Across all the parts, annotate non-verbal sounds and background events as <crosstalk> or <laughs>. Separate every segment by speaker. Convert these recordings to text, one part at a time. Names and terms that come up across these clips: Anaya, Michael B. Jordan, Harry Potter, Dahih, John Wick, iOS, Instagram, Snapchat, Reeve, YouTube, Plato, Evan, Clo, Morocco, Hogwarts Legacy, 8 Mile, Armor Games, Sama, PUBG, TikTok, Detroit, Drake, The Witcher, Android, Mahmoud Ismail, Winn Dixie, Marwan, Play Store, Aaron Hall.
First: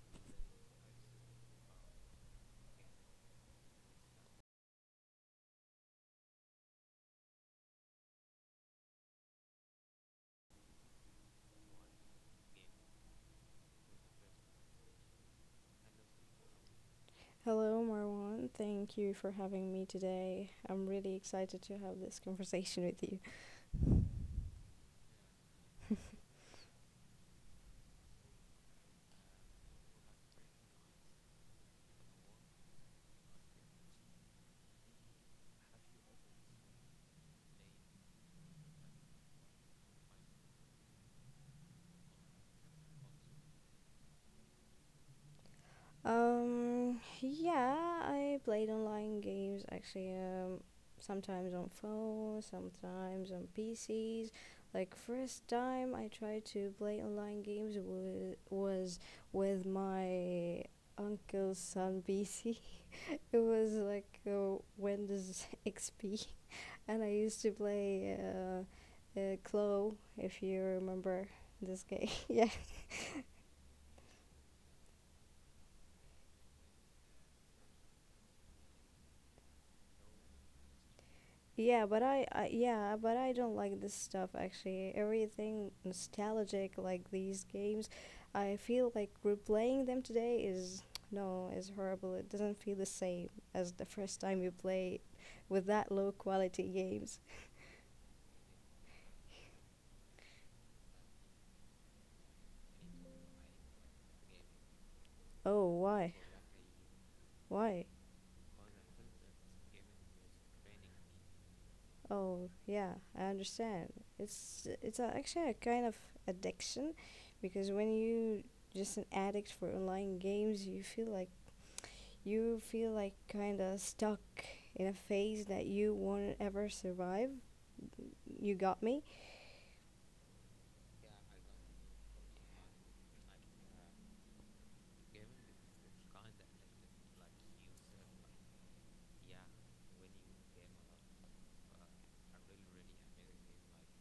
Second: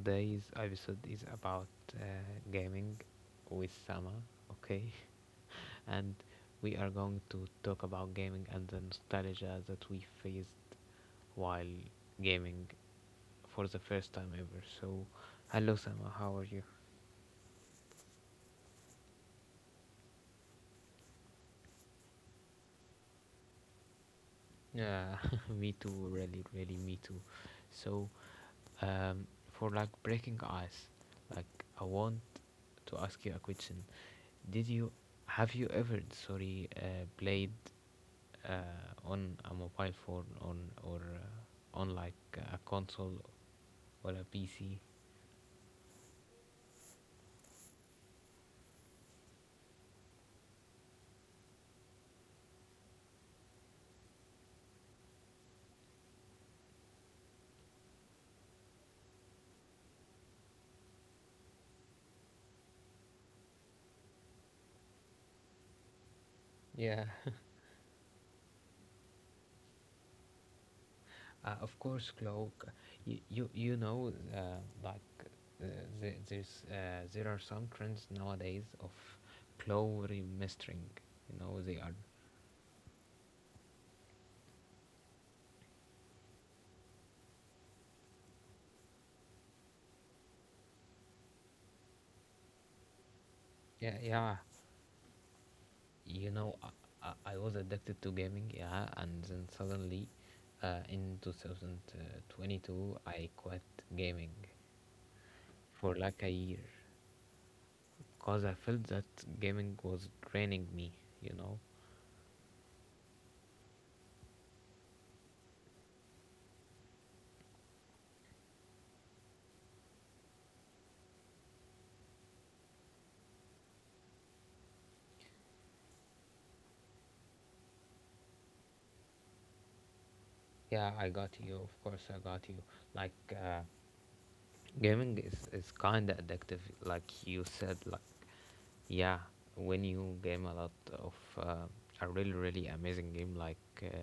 Speaker 1: today's episode is about uh, gaming with Sama. Okay, <laughs> and we are going to talk about gaming and the nostalgia that we faced while gaming for the first time ever. So, hello Sama, how are you?
Speaker 2: Hello, Marwan. Thank you for having me today. I'm really excited to have this conversation with you.
Speaker 1: Yeah, <laughs> me too, really, really, me too. So, um, for like breaking ice. Like I want to ask you a question. Did you have you ever sorry played on a mobile phone on or on like a console or a PC?
Speaker 2: Yeah, I played online games actually, sometimes on phone, sometimes on PCs. Like first time I tried to play online games was with my uncle's son PC. <laughs> It was like Windows <laughs> XP, and I
Speaker 1: Yeah,
Speaker 2: used to
Speaker 1: <laughs>
Speaker 2: play Clo, if you remember.
Speaker 1: of course, Cloak. You know like uh, there are some trends nowadays of Clow remastering. You know they are, yeah, yeah, you know I was addicted to gaming, yeah, and then suddenly in 2022 I quit gaming
Speaker 2: Oh,
Speaker 1: for
Speaker 2: why?
Speaker 1: like a year
Speaker 2: Why?
Speaker 1: because I felt that gaming was draining me, you know.
Speaker 2: Oh, yeah, I understand. It's actually a kind of addiction, because when you just an addict for online games, you feel like kind of stuck in a phase that you won't ever survive. You got me?
Speaker 1: Yeah, I got you, of course I got you. Like gaming is kind of addictive, like you said. Like yeah, when you game a lot of uh, a really really amazing game like uh,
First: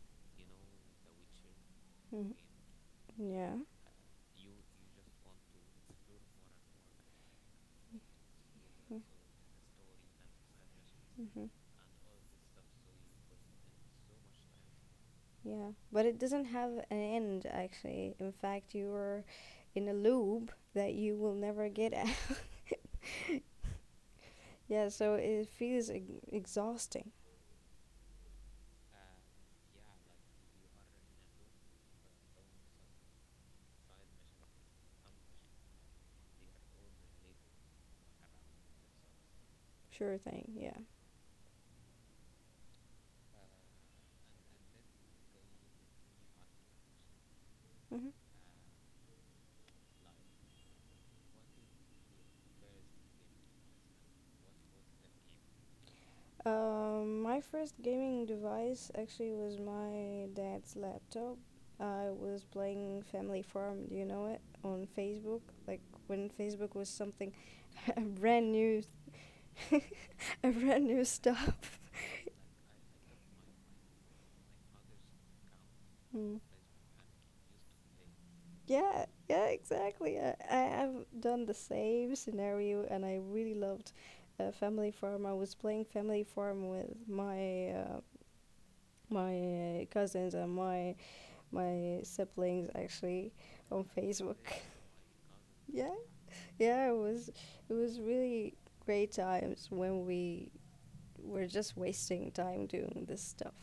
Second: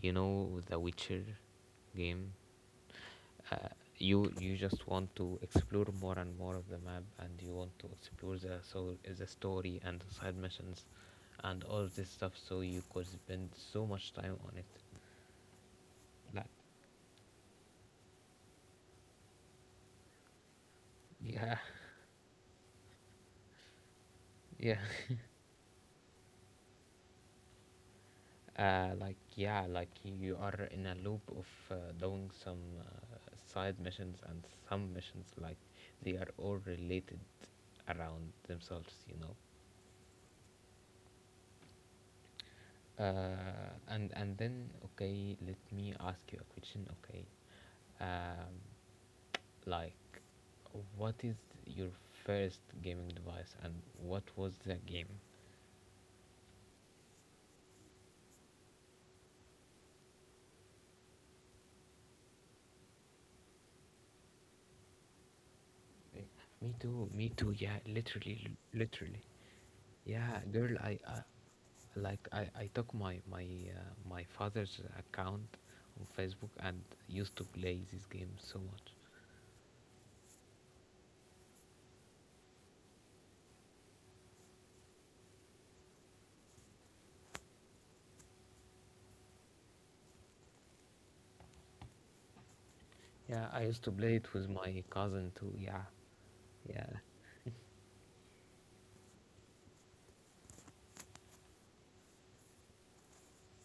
Speaker 1: you know, the Witcher game.
Speaker 2: Mm-hmm. Yeah.
Speaker 1: uh, you you just want to explore more and more of the map and you want to explore the soul, the story and the side missions
Speaker 2: Hmm.
Speaker 1: and all this stuff, so you could spend so much time on it.
Speaker 2: Yeah, but it
Speaker 1: Like
Speaker 2: doesn't have an end, actually. In fact, you are in a loop that you will
Speaker 1: yeah.
Speaker 2: never get out. <laughs>
Speaker 1: <laughs> Yeah.
Speaker 2: Yeah, so it feels exhausting.
Speaker 1: Like yeah, like you are in a loop of doing some side missions and some missions, like they are all related around themselves, you know.
Speaker 2: Sure thing, yeah.
Speaker 1: And then okay, let me ask you a question, okay.
Speaker 2: Hmm.
Speaker 1: um, like what is your first gaming device and what was the game?
Speaker 2: My first gaming device actually was my dad's laptop. I was playing Family Farm, do you know it? On Facebook, like
Speaker 1: Eh,
Speaker 2: when
Speaker 1: me
Speaker 2: Facebook was
Speaker 1: too, me
Speaker 2: something
Speaker 1: too, yeah,
Speaker 2: <laughs> a
Speaker 1: literally,
Speaker 2: brand
Speaker 1: l-
Speaker 2: new,
Speaker 1: literally. Yeah,
Speaker 2: <laughs> a
Speaker 1: girl,
Speaker 2: brand
Speaker 1: I
Speaker 2: new stuff.
Speaker 1: like I took my father's account on
Speaker 2: Mm.
Speaker 1: Facebook and used to play this game so much.
Speaker 2: Yeah, yeah, exactly. I have done the same scenario and I really loved Family Farm. I was playing Family Farm with my my cousins and my siblings actually
Speaker 1: Yeah, I used
Speaker 2: on
Speaker 1: to play it
Speaker 2: Facebook.
Speaker 1: with my cousin too,
Speaker 2: <laughs>
Speaker 1: yeah.
Speaker 2: Yeah,
Speaker 1: Yeah,
Speaker 2: yeah, it was really great times when we were just wasting time doing this stuff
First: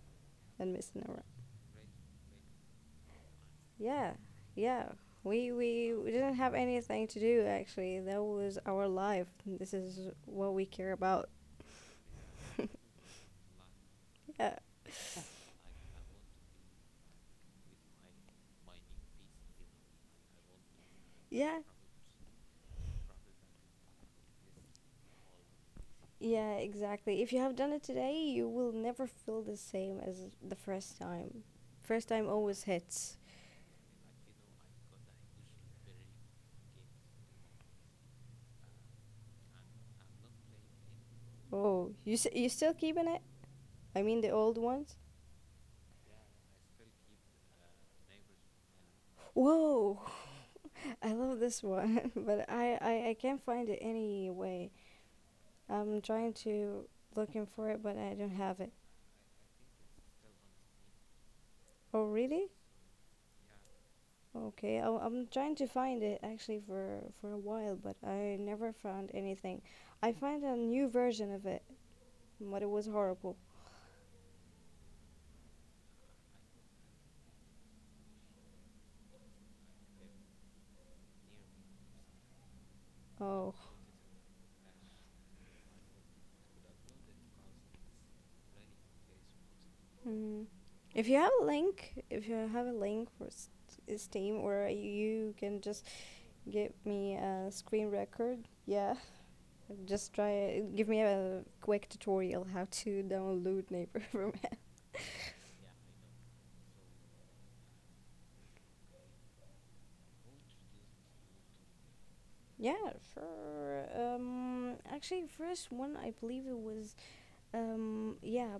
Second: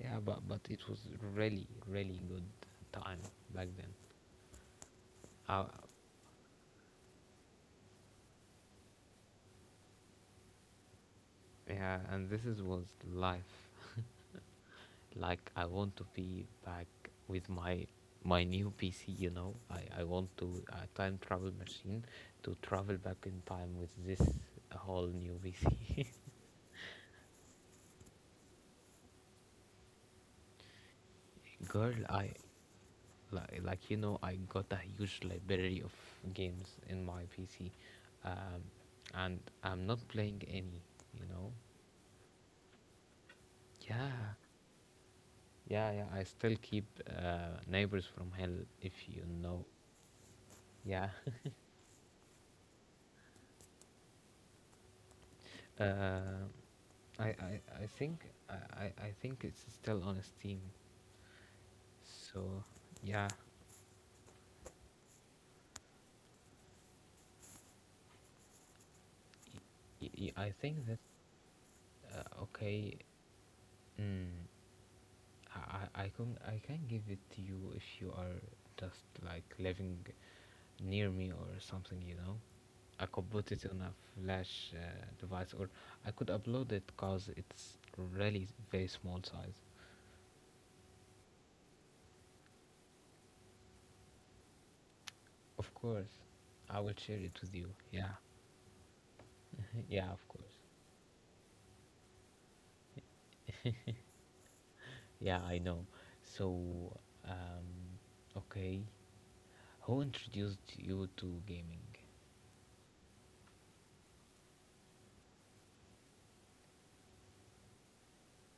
Speaker 1: yeah, but
Speaker 2: and
Speaker 1: it was
Speaker 2: messing around.
Speaker 1: really really good time back then.
Speaker 2: Yeah, yeah. We,
Speaker 1: uh,
Speaker 2: we we didn't have anything to do actually. That was our life. This is what we care about.
Speaker 1: yeah, and this is was life.
Speaker 2: Yeah.
Speaker 1: Like I want to be back with my new PC, you know, I want to a time travel
Speaker 2: Yeah.
Speaker 1: machine to travel back in time with this whole new PC.
Speaker 2: Yeah, exactly. If you have done it today, you will never feel the same as the first time.
Speaker 1: <laughs> Girl,
Speaker 2: First
Speaker 1: I,
Speaker 2: time always hits.
Speaker 1: like you know, I got a huge library of games in my PC, um and I'm not playing any, you know.
Speaker 2: Oh, you you still keeping it? I mean the
Speaker 1: Yeah,
Speaker 2: old ones?
Speaker 1: yeah, yeah, I still keep neighbors from hell, if you know.
Speaker 2: Whoa. <laughs> I
Speaker 1: Yeah,
Speaker 2: love this one, <laughs> but I can't find it anyway.
Speaker 1: <laughs>
Speaker 2: I'm trying
Speaker 1: uh,
Speaker 2: to
Speaker 1: I,
Speaker 2: looking
Speaker 1: I,
Speaker 2: for it,
Speaker 1: I
Speaker 2: but I don't
Speaker 1: think
Speaker 2: have
Speaker 1: I,
Speaker 2: it.
Speaker 1: I I think it's still on Steam.
Speaker 2: Oh, really?
Speaker 1: So yeah,
Speaker 2: Okay, I'm trying to find it actually for a while, but I never found anything. I found
Speaker 1: I
Speaker 2: a new
Speaker 1: think that
Speaker 2: version of it, but it was
Speaker 1: okay.
Speaker 2: horrible.
Speaker 1: Mm, I can give it to you if you are just like living near me or something. You know, I could put
Speaker 2: Oh,
Speaker 1: it on a flash device or I could upload it, cause it's really very small size.
Speaker 2: mm. If you have a link, if you have a link for Steam, or you can
Speaker 1: Of
Speaker 2: just
Speaker 1: course,
Speaker 2: give
Speaker 1: I will share
Speaker 2: me
Speaker 1: it with
Speaker 2: a
Speaker 1: you.
Speaker 2: screen
Speaker 1: Yeah,
Speaker 2: record. Yeah,
Speaker 1: <laughs> yeah,
Speaker 2: just
Speaker 1: of
Speaker 2: try
Speaker 1: course.
Speaker 2: it. Give me a quick tutorial how to download Neighbor <laughs> from it.
Speaker 1: Yeah, I know. So, um, okay. Who introduced you to gaming?
Speaker 2: Yeah, sure. Actually, first one I believe it was um yeah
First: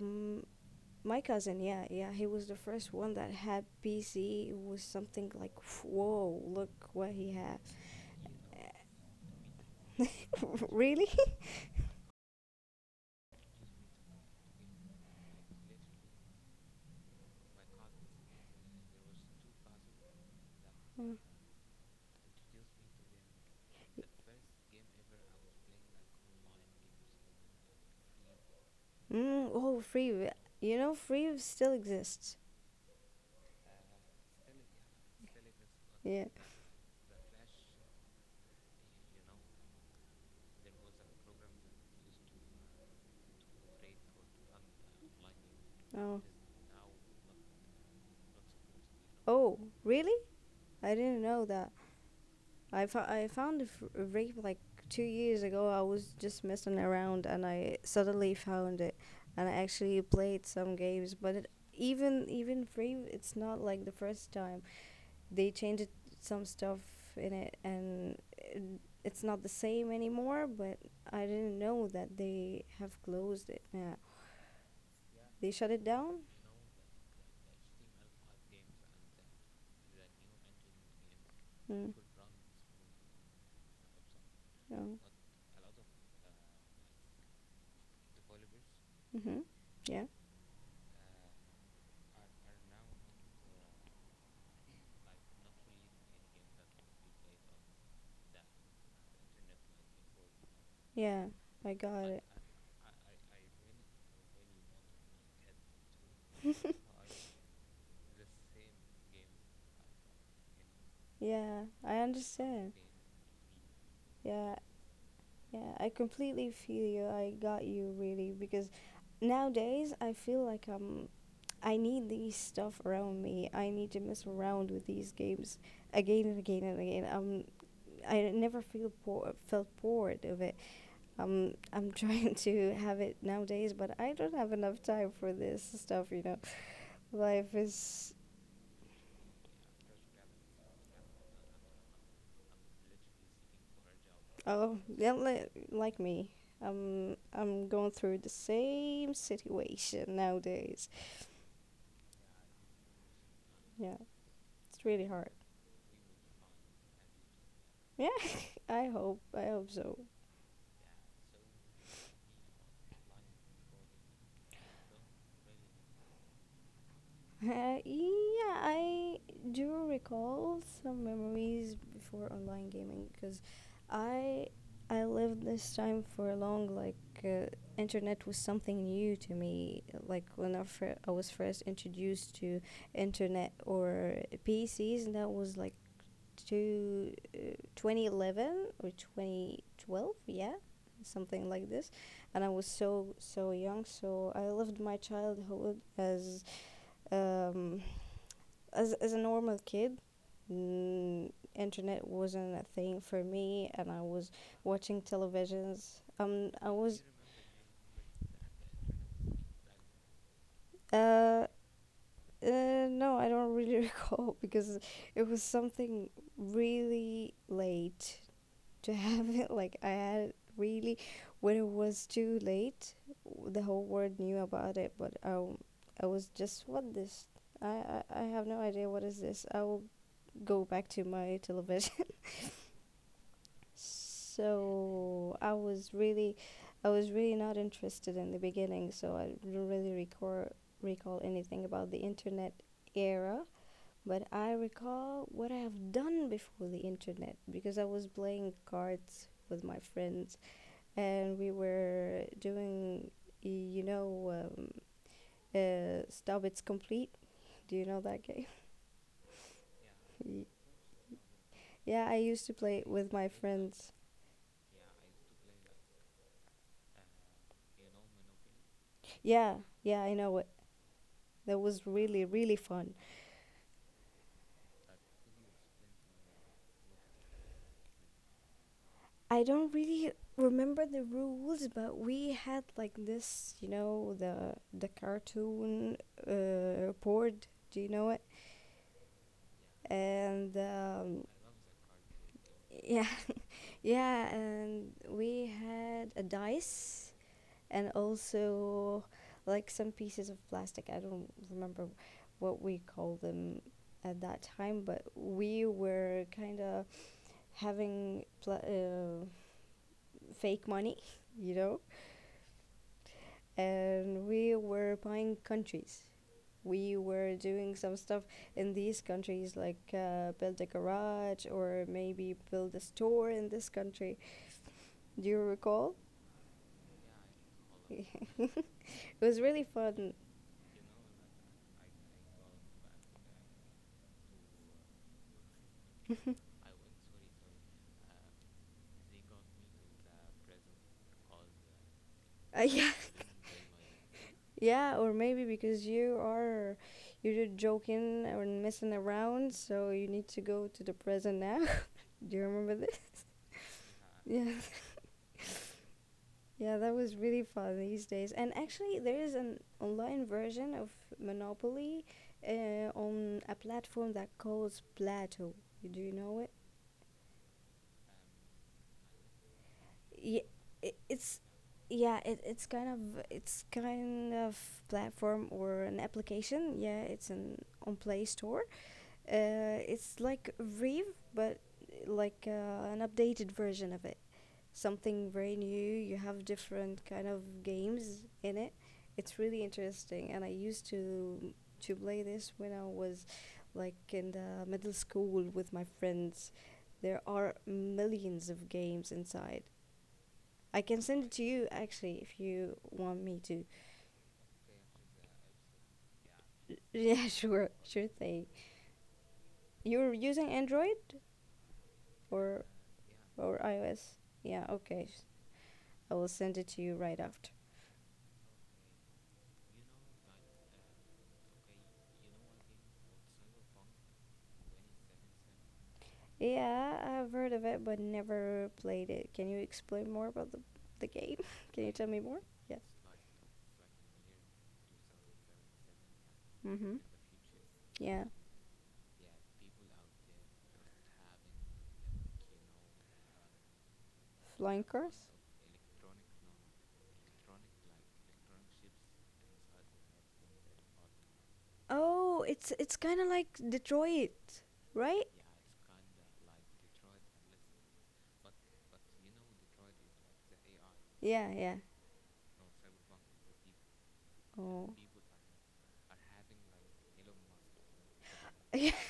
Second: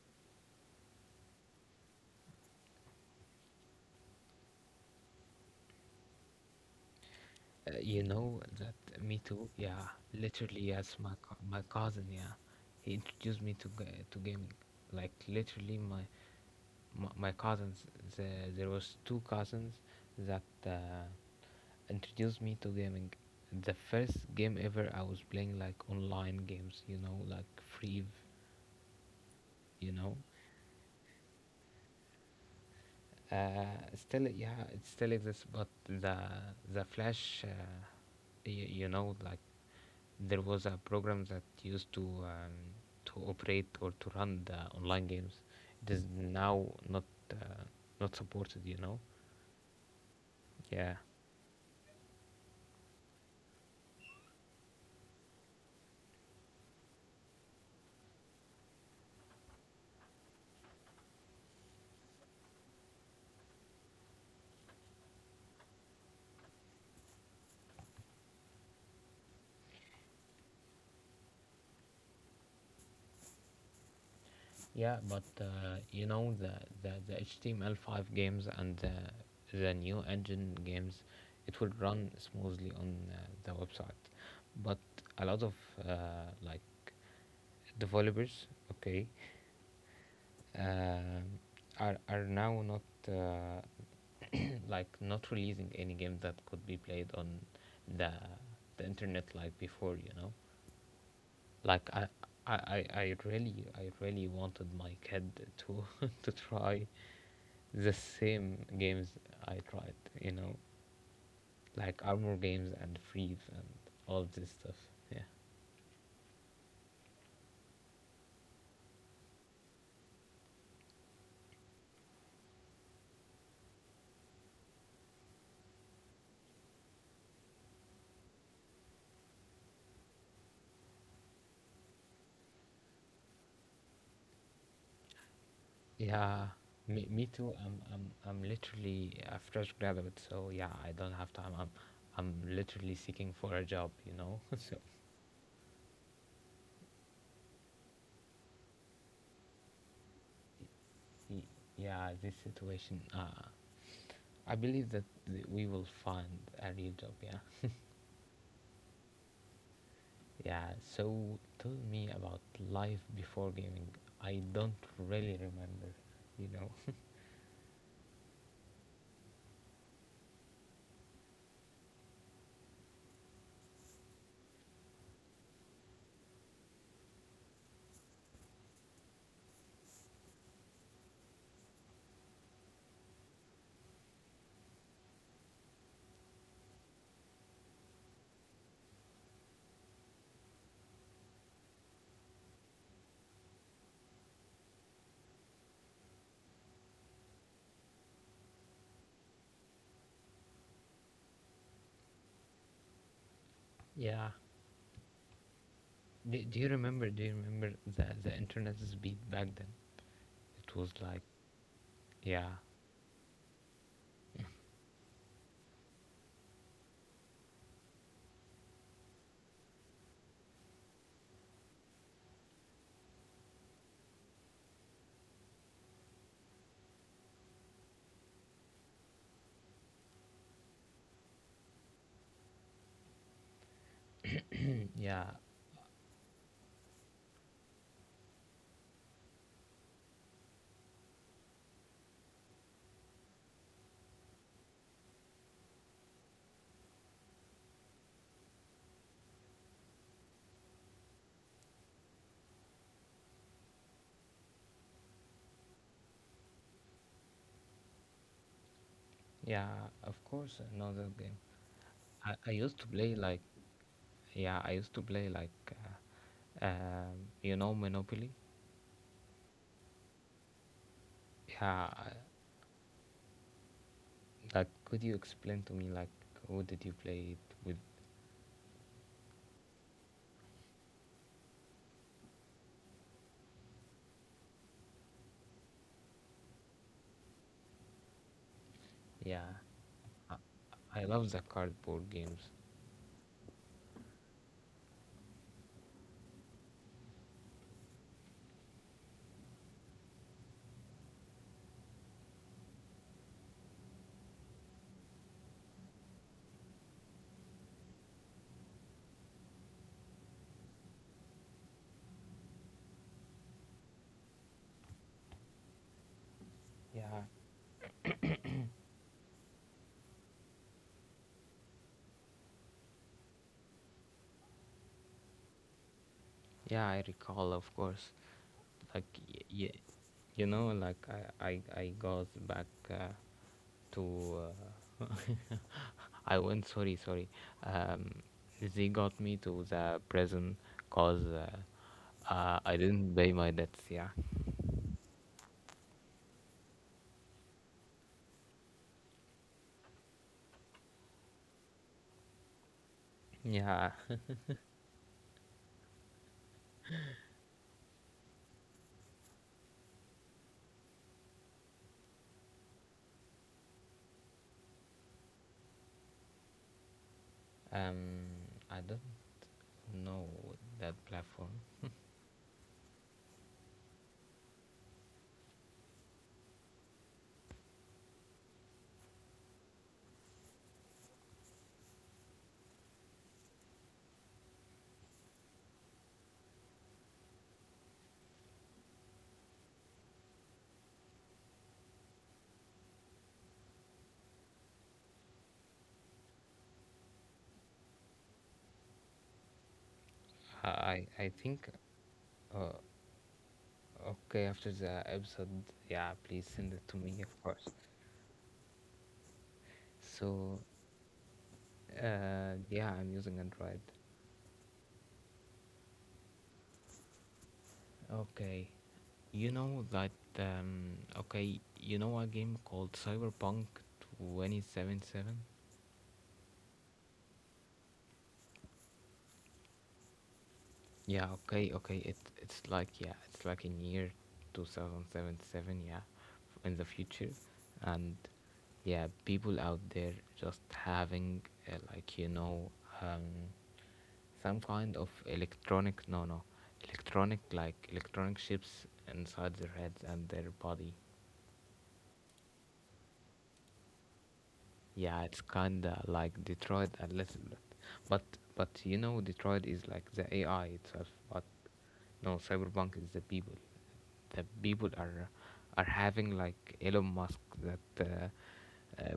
Speaker 2: my cousin, yeah, yeah, he was the first one that had PC. It was something like, whoa, look what he had.
Speaker 1: You know that, me too. Yeah, literally, yes,
Speaker 2: <laughs> Really?
Speaker 1: my cousin. Yeah, he introduced me to gaming. Like literally, my cousins. The, there was two cousins that
Speaker 2: Mm.
Speaker 1: introduced me to gaming. The first game ever I was playing like online games. You know, like Free.
Speaker 2: Mm, oh,
Speaker 1: You know,
Speaker 2: Free. You know, Free still exists.
Speaker 1: Uh, still, yeah, it still exists, but the
Speaker 2: Yeah.
Speaker 1: the Flash, y- you know, like there was a program that used to operate or to run the online games. It is
Speaker 2: Oh.
Speaker 1: now not uh, not supported, you know.
Speaker 2: Oh, really? I
Speaker 1: Yeah,
Speaker 2: didn't know that. I found a a rape like 2 years ago. I was just messing around and I suddenly found it, and I actually played some games. But it, even even rape, it's not like the first time. They changed some stuff in it, and it, it's not the same anymore. But I didn't know that they have closed it now.
Speaker 1: yeah, but
Speaker 2: They shut it
Speaker 1: you
Speaker 2: down?
Speaker 1: know the HTML5 games and the new engine games, it will
Speaker 2: Mm.
Speaker 1: run smoothly on the website, but
Speaker 2: Oh.
Speaker 1: a lot of like developers, okay,
Speaker 2: Mm-hmm. Yeah.
Speaker 1: um, are now not uh, <clears throat> like not releasing any game that could be played on the the internet like before, you know.
Speaker 2: Yeah, I
Speaker 1: Like
Speaker 2: got
Speaker 1: i
Speaker 2: it.
Speaker 1: i i I really i really wanted my kid to <laughs> to
Speaker 2: <laughs>
Speaker 1: try the same games I tried, you know,
Speaker 2: Yeah, I
Speaker 1: like armor
Speaker 2: understand.
Speaker 1: games and freeze and all
Speaker 2: Yeah,
Speaker 1: this stuff, yeah.
Speaker 2: yeah, I completely feel you. I got you really because nowadays I feel like I need these stuff around me. I need to mess around with these games again and again and again. I never feel bored, felt bored of it. I'm trying <laughs> to have it nowadays, but I don't have enough time for this stuff, you know.
Speaker 1: Yeah, me too.
Speaker 2: Life is
Speaker 1: I'm literally a fresh graduate, so yeah, I don't have time. I'm literally seeking for a job, you know? <laughs>
Speaker 2: oh,
Speaker 1: So,
Speaker 2: yeah, like me. Um, I'm going through the same situation nowadays.
Speaker 1: y- yeah, this situation,
Speaker 2: Yeah.
Speaker 1: I
Speaker 2: It's
Speaker 1: believe that
Speaker 2: really hard.
Speaker 1: we will find a real job, yeah.
Speaker 2: Yeah, <laughs> I hope. I hope so. <laughs>
Speaker 1: Yeah, so tell me about life before gaming. I don't really remember, you know?
Speaker 2: Yeah, I do recall some memories before online gaming because I I lived this time for long. Like uh, internet was something new to me. Like when I was first introduced to internet or PCs, that was like to 2011 or 2012, yeah, something like this. And I was so so young, so I lived my childhood as um, as a normal kid. Mm, internet wasn't a thing for me and I
Speaker 1: Yeah.
Speaker 2: was watching televisions.
Speaker 1: Do,
Speaker 2: Um,
Speaker 1: do you
Speaker 2: I was
Speaker 1: remember, do you remember the internet speed back then? It was like,
Speaker 2: uh,
Speaker 1: yeah,
Speaker 2: no I don't really <laughs> recall because it was something really late <laughs> to have it. Like I had it really when it was too late, the whole world knew about it, but I was just what this. I have no idea what is this. I will go back to my television. <laughs>
Speaker 1: yeah.
Speaker 2: So I was really not interested in the beginning. So I don't really recall anything about the internet era. But I recall what I have done before the internet because I was playing cards with my friends and we were doing, you know, Stop It's Complete. Do you know that game?
Speaker 1: Yeah, of course, another game.
Speaker 2: <laughs> Yeah, I
Speaker 1: I,
Speaker 2: used
Speaker 1: I
Speaker 2: to
Speaker 1: used
Speaker 2: play
Speaker 1: to
Speaker 2: it
Speaker 1: play
Speaker 2: with my
Speaker 1: like,
Speaker 2: friends.
Speaker 1: yeah, I used to play like uh, you know, Monopoly.
Speaker 2: Yeah, yeah, I know it. That was
Speaker 1: Yeah, I-
Speaker 2: really, really fun.
Speaker 1: like could you explain to me like who did you play it with?
Speaker 2: I don't really remember the rules, but we had like this, you know, the cartoon board. Do you know it?
Speaker 1: Yeah, I,
Speaker 2: And
Speaker 1: I love the cardboard games.
Speaker 2: yeah, <laughs> yeah, and we had a dice and also like some pieces of plastic. I don't remember what we call them at that time, but we were kind of having pl fake money, <laughs> you know, and we were buying countries. We
Speaker 1: Yeah,
Speaker 2: were doing some stuff in these countries, like build a garage or maybe build a store in this country. Do you recall?
Speaker 1: yeah, I recall, of
Speaker 2: Yeah, I
Speaker 1: course.
Speaker 2: recall.
Speaker 1: Like
Speaker 2: <laughs> It was really fun.
Speaker 1: you know, like I got back to uh, <laughs>
Speaker 2: <laughs>
Speaker 1: I went, sorry, sorry. Um, they got me to the prison cause. I
Speaker 2: Yeah.
Speaker 1: didn't pay my debts, yeah.
Speaker 2: Yeah, or maybe because you're just joking or messing around, so you need to go to the present now. <laughs> Do you remember this? <laughs>
Speaker 1: Yeah,
Speaker 2: Yeah. <laughs> Yeah, that was really fun these days. And actually, there is an online version of Monopoly on a platform that calls Plato. Do you know it?
Speaker 1: um, I don't know
Speaker 2: Yeah,
Speaker 1: that
Speaker 2: it's
Speaker 1: platform.
Speaker 2: yeah, it's kind of platform or an application. Yeah, it's an on Play Store. It's like Reeve, but like an updated version of it. Something very new. You have different kind of games in it. It's really interesting, and I used to play this when I was like in the middle school with my friends. There are millions of games inside.
Speaker 1: I
Speaker 2: I can send
Speaker 1: I I
Speaker 2: it to you
Speaker 1: think,
Speaker 2: actually if you want me to.
Speaker 1: okay, after the episode. Yeah, please send it to
Speaker 2: <laughs>
Speaker 1: me, of
Speaker 2: Yeah,
Speaker 1: course.
Speaker 2: sure, sure thing. You're using
Speaker 1: So,
Speaker 2: Android? or
Speaker 1: yeah, I'm using
Speaker 2: or
Speaker 1: Android.
Speaker 2: iOS. Yeah, okay. I will send it to you right after.
Speaker 1: Okay, you know that. Okay, you know a game called Cyberpunk 2077.
Speaker 2: Yeah, I've heard of it but never played it. Can you explain more about the
Speaker 1: Yeah,
Speaker 2: game?
Speaker 1: okay,
Speaker 2: <laughs> Can you
Speaker 1: okay.
Speaker 2: tell
Speaker 1: It
Speaker 2: me more?
Speaker 1: it's
Speaker 2: Yes.
Speaker 1: like, yeah, it's like in year 2077, yeah,
Speaker 2: Yeah.
Speaker 1: in the
Speaker 2: Mhm.
Speaker 1: future, and
Speaker 2: Yeah.
Speaker 1: yeah, people out there just having like you know um some
Speaker 2: Flying
Speaker 1: kind of
Speaker 2: cars?
Speaker 1: electronic, no no, electronic, like electronic chips inside their heads and their body.
Speaker 2: Oh, it's kind of like Detroit,
Speaker 1: Yeah,
Speaker 2: right?
Speaker 1: it's kinda like Detroit a little bit, but but you know Detroit is like the AI itself, but
Speaker 2: Yeah, yeah.
Speaker 1: no, Cyberpunk is the people. The people
Speaker 2: Oh. <laughs>
Speaker 1: are having like Elon Musk that
Speaker 2: Yeah,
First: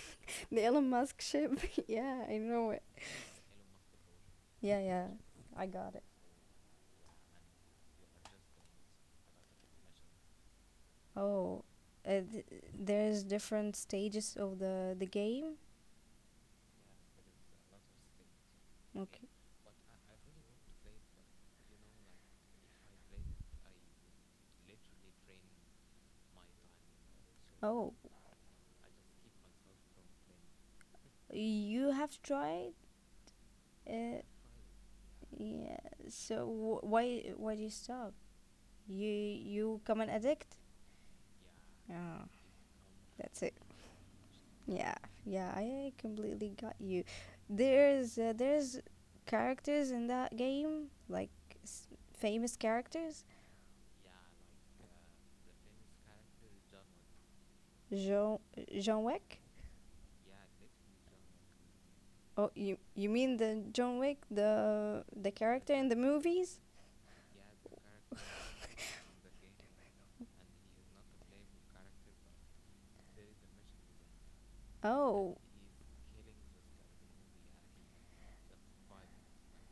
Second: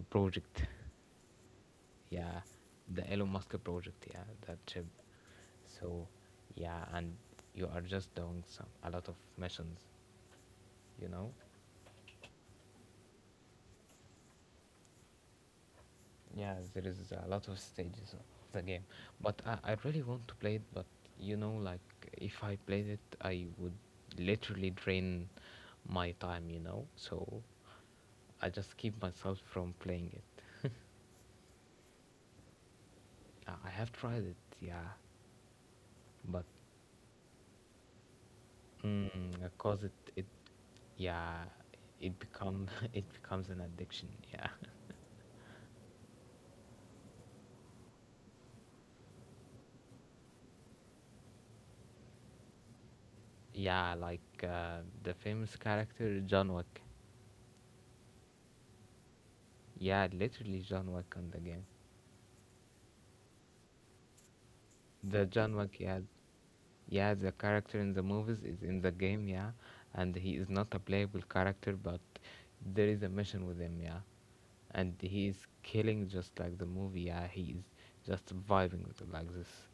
Speaker 2: the
Speaker 1: project,
Speaker 2: Elon Musk ship. <laughs> Yeah, I
Speaker 1: yeah,
Speaker 2: know it.
Speaker 1: the Elon Musk project, yeah, that
Speaker 2: Yeah,
Speaker 1: chip.
Speaker 2: yeah. I got it.
Speaker 1: So yeah, and you are just doing some a lot of missions, you know.
Speaker 2: Oh, uh, th- there's different stages of the game.
Speaker 1: Yeah, there is a lot of stages of the game,
Speaker 2: Okay.
Speaker 1: but I really want to play it. But you know, like if I played it, I would literally drain my time, you know. So
Speaker 2: Oh,
Speaker 1: I just keep myself from playing it.
Speaker 2: you have tried?
Speaker 1: I have
Speaker 2: Uh,
Speaker 1: tried it, yeah,
Speaker 2: yeah. So
Speaker 1: but
Speaker 2: why do you stop? You
Speaker 1: mm,
Speaker 2: you
Speaker 1: because
Speaker 2: become an addict?
Speaker 1: yeah, it
Speaker 2: Yeah,
Speaker 1: become <laughs> it
Speaker 2: that's
Speaker 1: becomes
Speaker 2: it.
Speaker 1: an addiction. Yeah,
Speaker 2: Yeah, yeah, I completely got you. There's characters in that game like s- famous characters.
Speaker 1: <laughs> yeah, like the famous character John Wick.
Speaker 2: Jean John Wick.
Speaker 1: Yeah, literally John Wick on the game.
Speaker 2: Oh, you mean the John Wick, the
Speaker 1: The John
Speaker 2: character
Speaker 1: Wick,
Speaker 2: in the
Speaker 1: yeah,
Speaker 2: movies? <laughs>
Speaker 1: yeah, the character in the movies is in the game, yeah, and he is not a playable character, but there is a mission with him, yeah, and he
Speaker 2: Oh,
Speaker 1: is killing just like the movie. Yeah, he is just vibing with like this.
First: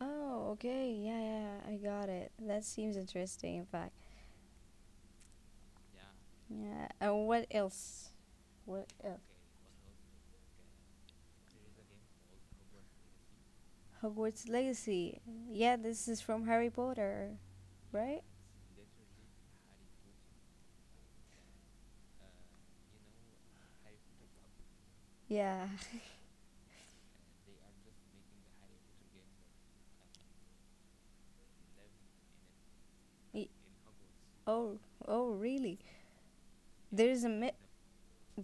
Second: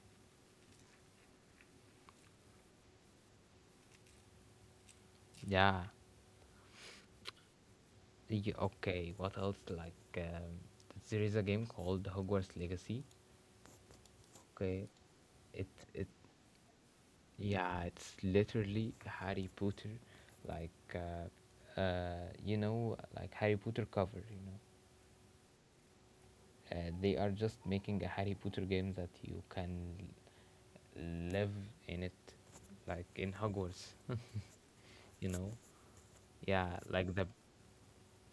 Speaker 2: oh, okay. Yeah, yeah, yeah, I got it. That seems interesting, in fact.
Speaker 1: Yeah.
Speaker 2: Yeah. And what else?
Speaker 1: Yeah,
Speaker 2: What
Speaker 1: okay,
Speaker 2: else?
Speaker 1: what else? Like, there is a game called Hogwarts Legacy.
Speaker 2: Hogwarts
Speaker 1: Okay,
Speaker 2: Legacy.
Speaker 1: it
Speaker 2: Yeah, this
Speaker 1: it
Speaker 2: is from Harry Potter,
Speaker 1: yeah, it's
Speaker 2: right?
Speaker 1: literally Harry Potter, like you know, like Harry Potter cover. You know,
Speaker 2: Yeah. <laughs>
Speaker 1: they are just making a Harry Potter game that you can live in it, like in
Speaker 2: Y-
Speaker 1: Hogwarts.
Speaker 2: Oh, oh,
Speaker 1: <laughs> You know,
Speaker 2: really?
Speaker 1: yeah, like
Speaker 2: There's a
Speaker 1: the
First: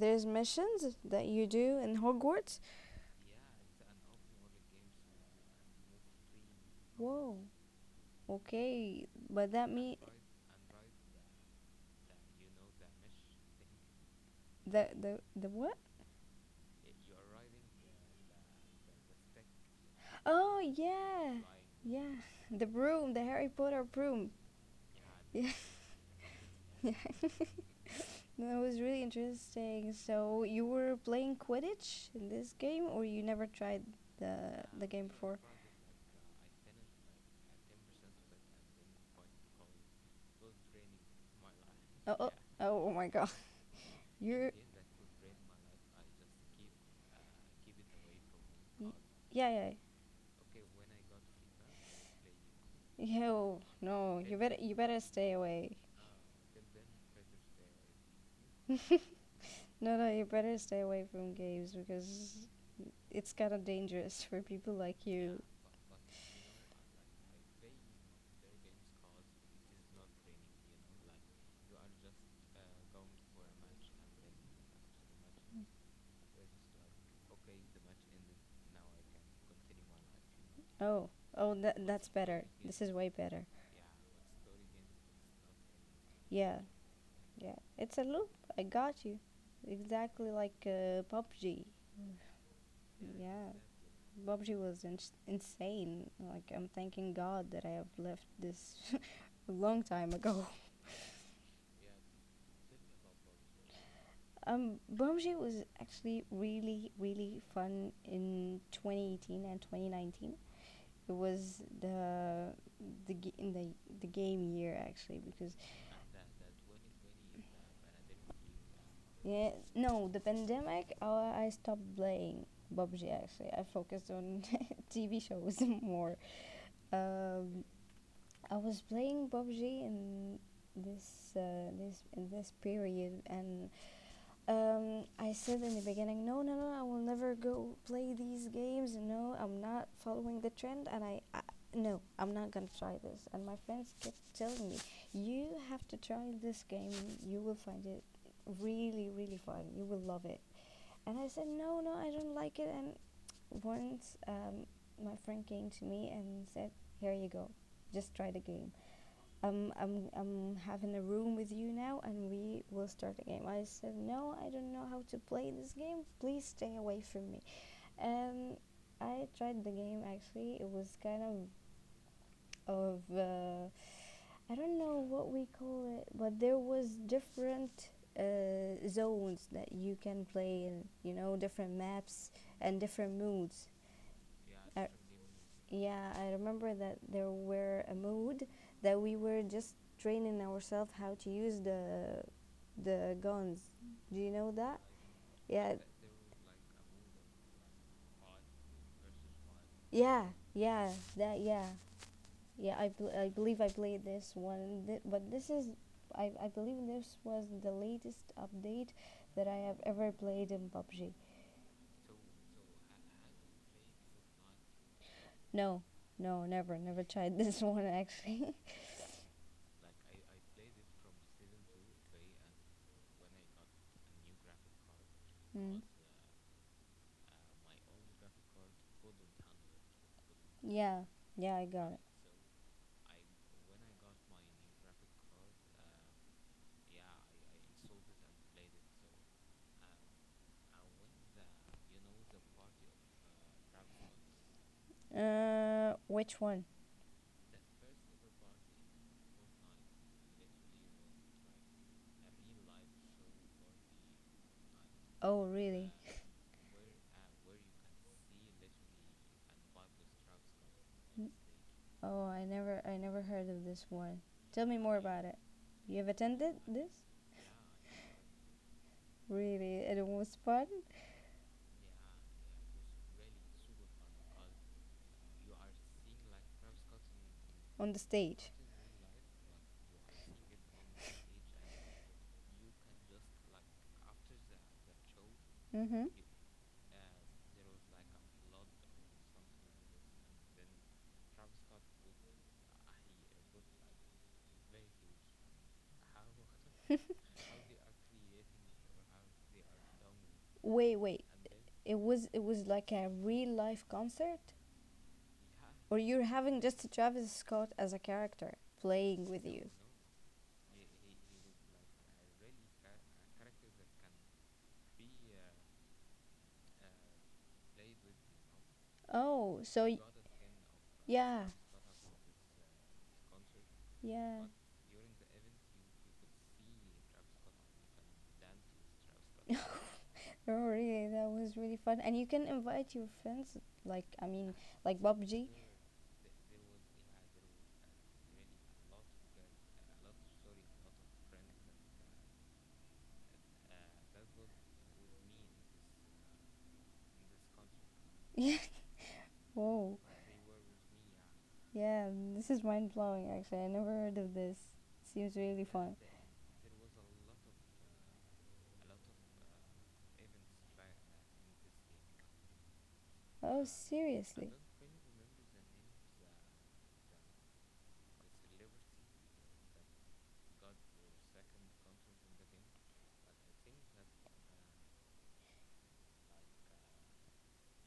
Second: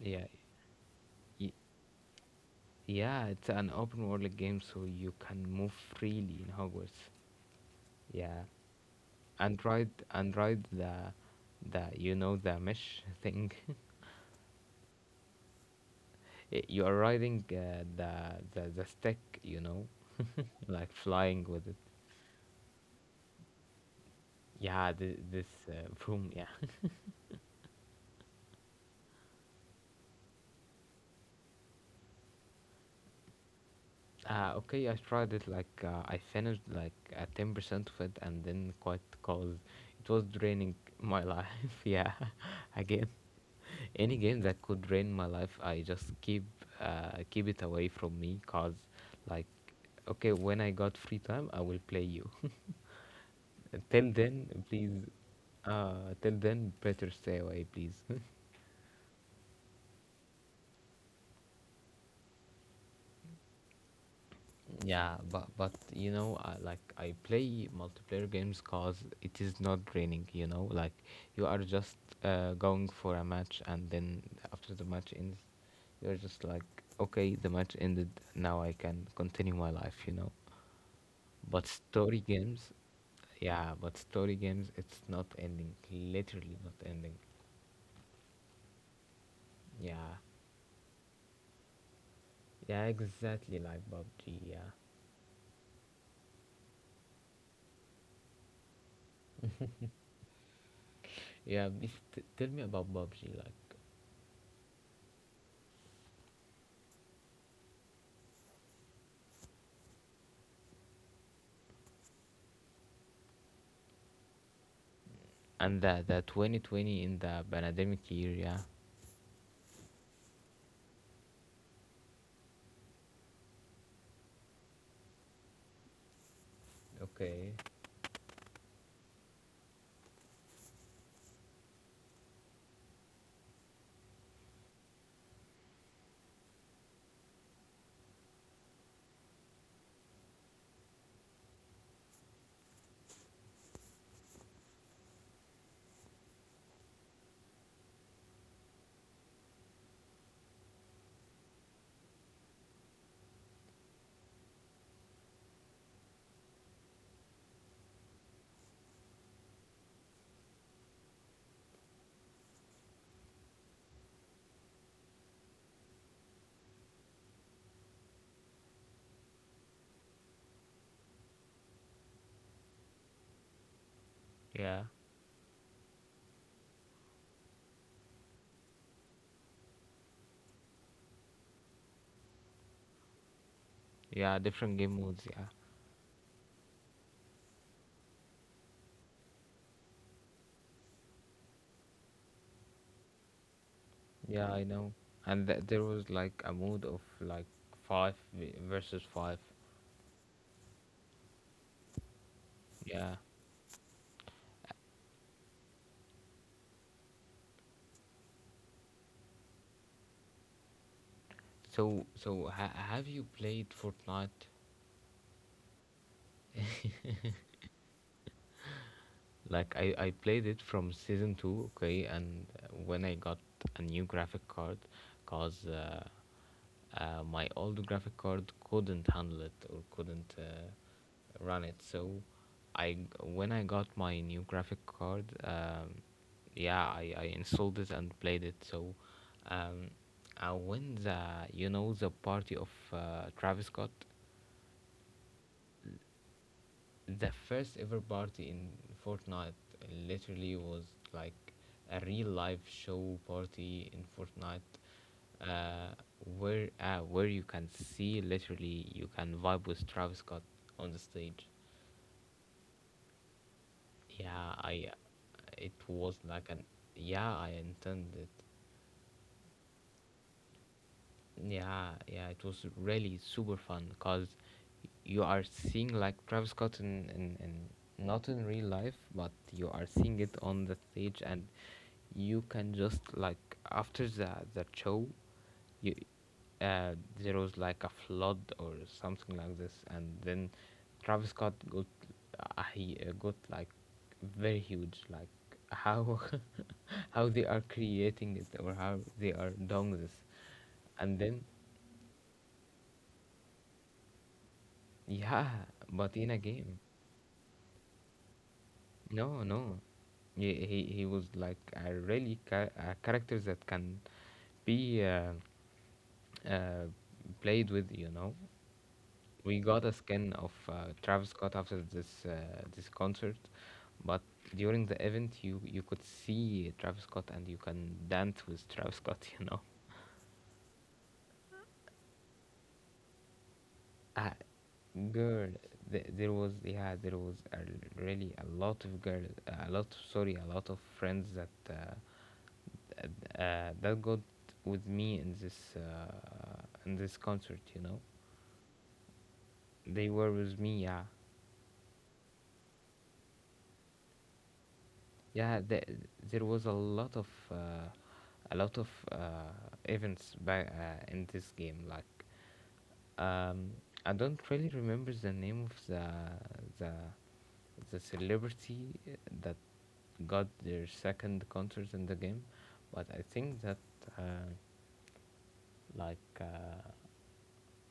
Speaker 1: yeah.
Speaker 2: missions that you
Speaker 1: y-
Speaker 2: do in Hogwarts?
Speaker 1: Yeah, it's an open world game, so you can move freely in Hogwarts.
Speaker 2: Whoa.
Speaker 1: Yeah,
Speaker 2: Okay, but
Speaker 1: and
Speaker 2: that mean
Speaker 1: ride the, you know, the mesh thing. <laughs>
Speaker 2: the the what?
Speaker 1: You are riding the stick, you know,
Speaker 2: Oh
Speaker 1: like
Speaker 2: yeah,
Speaker 1: flying with it,
Speaker 2: yeah. The broom, the Harry Potter broom.
Speaker 1: yeah, this
Speaker 2: Yeah,
Speaker 1: broom, yeah.
Speaker 2: <laughs> yeah. <laughs> That was really interesting. So you were playing Quidditch in this game, or you never tried the
Speaker 1: Okay, I
Speaker 2: game
Speaker 1: tried
Speaker 2: before?
Speaker 1: it, like I finished like 10% of it and then quit, cause it was draining my life. <laughs>
Speaker 2: Oh
Speaker 1: Yeah.
Speaker 2: oh oh
Speaker 1: <laughs>
Speaker 2: oh my
Speaker 1: Again,
Speaker 2: god, <laughs>
Speaker 1: any game
Speaker 2: you're
Speaker 1: that could drain my life, I just keep keep it away from me, cause,
Speaker 2: y- yeah
Speaker 1: like,
Speaker 2: yeah.
Speaker 1: okay, when I got free time I will play you.
Speaker 2: Yo, no,
Speaker 1: Till then,
Speaker 2: you better
Speaker 1: please.
Speaker 2: stay away.
Speaker 1: Till then, better stay away, please. <laughs>
Speaker 2: uh, <laughs> No, no, you better stay away from games because it's kind of dangerous <laughs> for people like
Speaker 1: Yeah,
Speaker 2: you.
Speaker 1: but you know, I, like I play multiplayer games, cause it is not draining. You know, like you are just going for a match, and then after the match ends, you're just like, okay, the match ended. Now I can continue my life. You know,
Speaker 2: Oh, oh,
Speaker 1: but
Speaker 2: that that's
Speaker 1: story
Speaker 2: better.
Speaker 1: games,
Speaker 2: This is way better.
Speaker 1: yeah, but story games, it's not ending.
Speaker 2: Yeah,
Speaker 1: Literally not ending.
Speaker 2: yeah. It's a loop. I got you.
Speaker 1: Yeah,
Speaker 2: Exactly like PUBG.
Speaker 1: yeah,
Speaker 2: Yeah,
Speaker 1: exactly like pub G.
Speaker 2: PUBG
Speaker 1: Yeah.
Speaker 2: was insane. Like I'm thanking God that I have left this <laughs> a long time ago. <laughs>
Speaker 1: Yeah, please tell me about PUBG, like,
Speaker 2: PUBG was actually really, really fun in 2018 and 2019. It was the in the game year actually because
Speaker 1: and the 2020 in the pandemic year. Yeah,
Speaker 2: yeah no the pandemic I stopped playing PUBG, actually I focused on <laughs> TV shows <laughs> more.
Speaker 1: okay.
Speaker 2: Um, I was playing PUBG in this period. And I said in the beginning, no, no, no, I will never go play these games. No, I'm not following the trend, and I no, I'm not gonna try this. And my friends kept telling me, you have to try this game. You will find it really, really fun. You will love it. And I said, no, no, I don't like it. And once my friend came to me and said, here you go, just try the game. I'm having a room with you now and we will start the game. I said, no, I don't know how to play this game. Please stay away from me. Um, I tried the game actually. It was kind of, I don't
Speaker 1: Yeah,
Speaker 2: know what we call it, but there was different zones that you can play in. You know, different maps and different moods.
Speaker 1: yeah. Different
Speaker 2: I,
Speaker 1: game modes. Yeah,
Speaker 2: yeah, I remember that there were a mode that we were just training ourselves how to use the guns. Do you know
Speaker 1: yeah. I
Speaker 2: that?
Speaker 1: know. And
Speaker 2: Yeah,
Speaker 1: there was like a mode of like five versus five.
Speaker 2: yeah, yeah, that yeah, yeah.
Speaker 1: Yeah.
Speaker 2: I believe I played this one. Th- but this is I believe this was the latest update that I have ever played in PUBG.
Speaker 1: So so have you played Fortnite?
Speaker 2: No, no, never, never tried this <laughs> one actually.
Speaker 1: Like I played it from season two. Okay, and when I got a new graphic card, cause my old graphic card couldn't handle it or couldn't
Speaker 2: Yeah, yeah, I
Speaker 1: run it. So I when I got my new graphic card, yeah, I installed it and played it. So um, I win the the party of Travis Scott,
Speaker 2: it. So which one?
Speaker 1: the first ever party in Fortnite, literally was like a real live show party in Fortnite,
Speaker 2: Oh, really?
Speaker 1: uh,
Speaker 2: <laughs>
Speaker 1: where you can see literally you can vibe with Travis Scott on the
Speaker 2: N-
Speaker 1: stage.
Speaker 2: Oh, I never, I never heard of this one.
Speaker 1: Yeah,
Speaker 2: Tell me
Speaker 1: I
Speaker 2: more about it.
Speaker 1: it
Speaker 2: You have
Speaker 1: was like
Speaker 2: attended
Speaker 1: an
Speaker 2: this?
Speaker 1: yeah I intended
Speaker 2: Really? It was fun?
Speaker 1: Yeah, yeah, it was really super fun because you are seeing like Travis Scott in, in,
Speaker 2: On the
Speaker 1: in not in
Speaker 2: stage.
Speaker 1: real life, but you are seeing it on the stage, and you can just like after the show, you
Speaker 2: Mm-hmm.
Speaker 1: uh, there was like a flood or something like this, and then Travis Scott got he got like very huge, like how <laughs>
Speaker 2: <laughs>
Speaker 1: how they are creating it or how they are doing this,
Speaker 2: Wait,
Speaker 1: and
Speaker 2: wait.
Speaker 1: then
Speaker 2: It was like a real life concert,
Speaker 1: yeah,
Speaker 2: or
Speaker 1: but
Speaker 2: you're
Speaker 1: in a
Speaker 2: having
Speaker 1: game.
Speaker 2: just Travis Scott as a character playing with
Speaker 1: No,
Speaker 2: you.
Speaker 1: no. He was like a really a character that can be uh, played with, you know.
Speaker 2: oh
Speaker 1: We
Speaker 2: so
Speaker 1: got a
Speaker 2: y-
Speaker 1: skin of Travis
Speaker 2: yeah,
Speaker 1: Scott after this concert, but
Speaker 2: yeah.
Speaker 1: during the event you could see Travis Scott and you can dance with Travis Scott, <laughs> you
Speaker 2: <laughs>
Speaker 1: know.
Speaker 2: Oh really, that was really fun. And you can invite your friends, like I
Speaker 1: Ah,
Speaker 2: mean like Bob PUBG.
Speaker 1: girl, there was there was really a lot of girl, a lot sorry, a lot of friends that that got with me in this concert, you know,
Speaker 2: <laughs> Yeah. Whoa.
Speaker 1: they were with me, yeah.
Speaker 2: Yeah, this is mind blowing actually. I never heard of this. Seems really
Speaker 1: yeah the,
Speaker 2: fun.
Speaker 1: there was a lot of a lot of uh, events by, in this game, like
Speaker 2: Oh,
Speaker 1: um, I don't
Speaker 2: seriously.
Speaker 1: really remember the name of the the celebrity that got their second concert in the game, but I think that uh, like uh,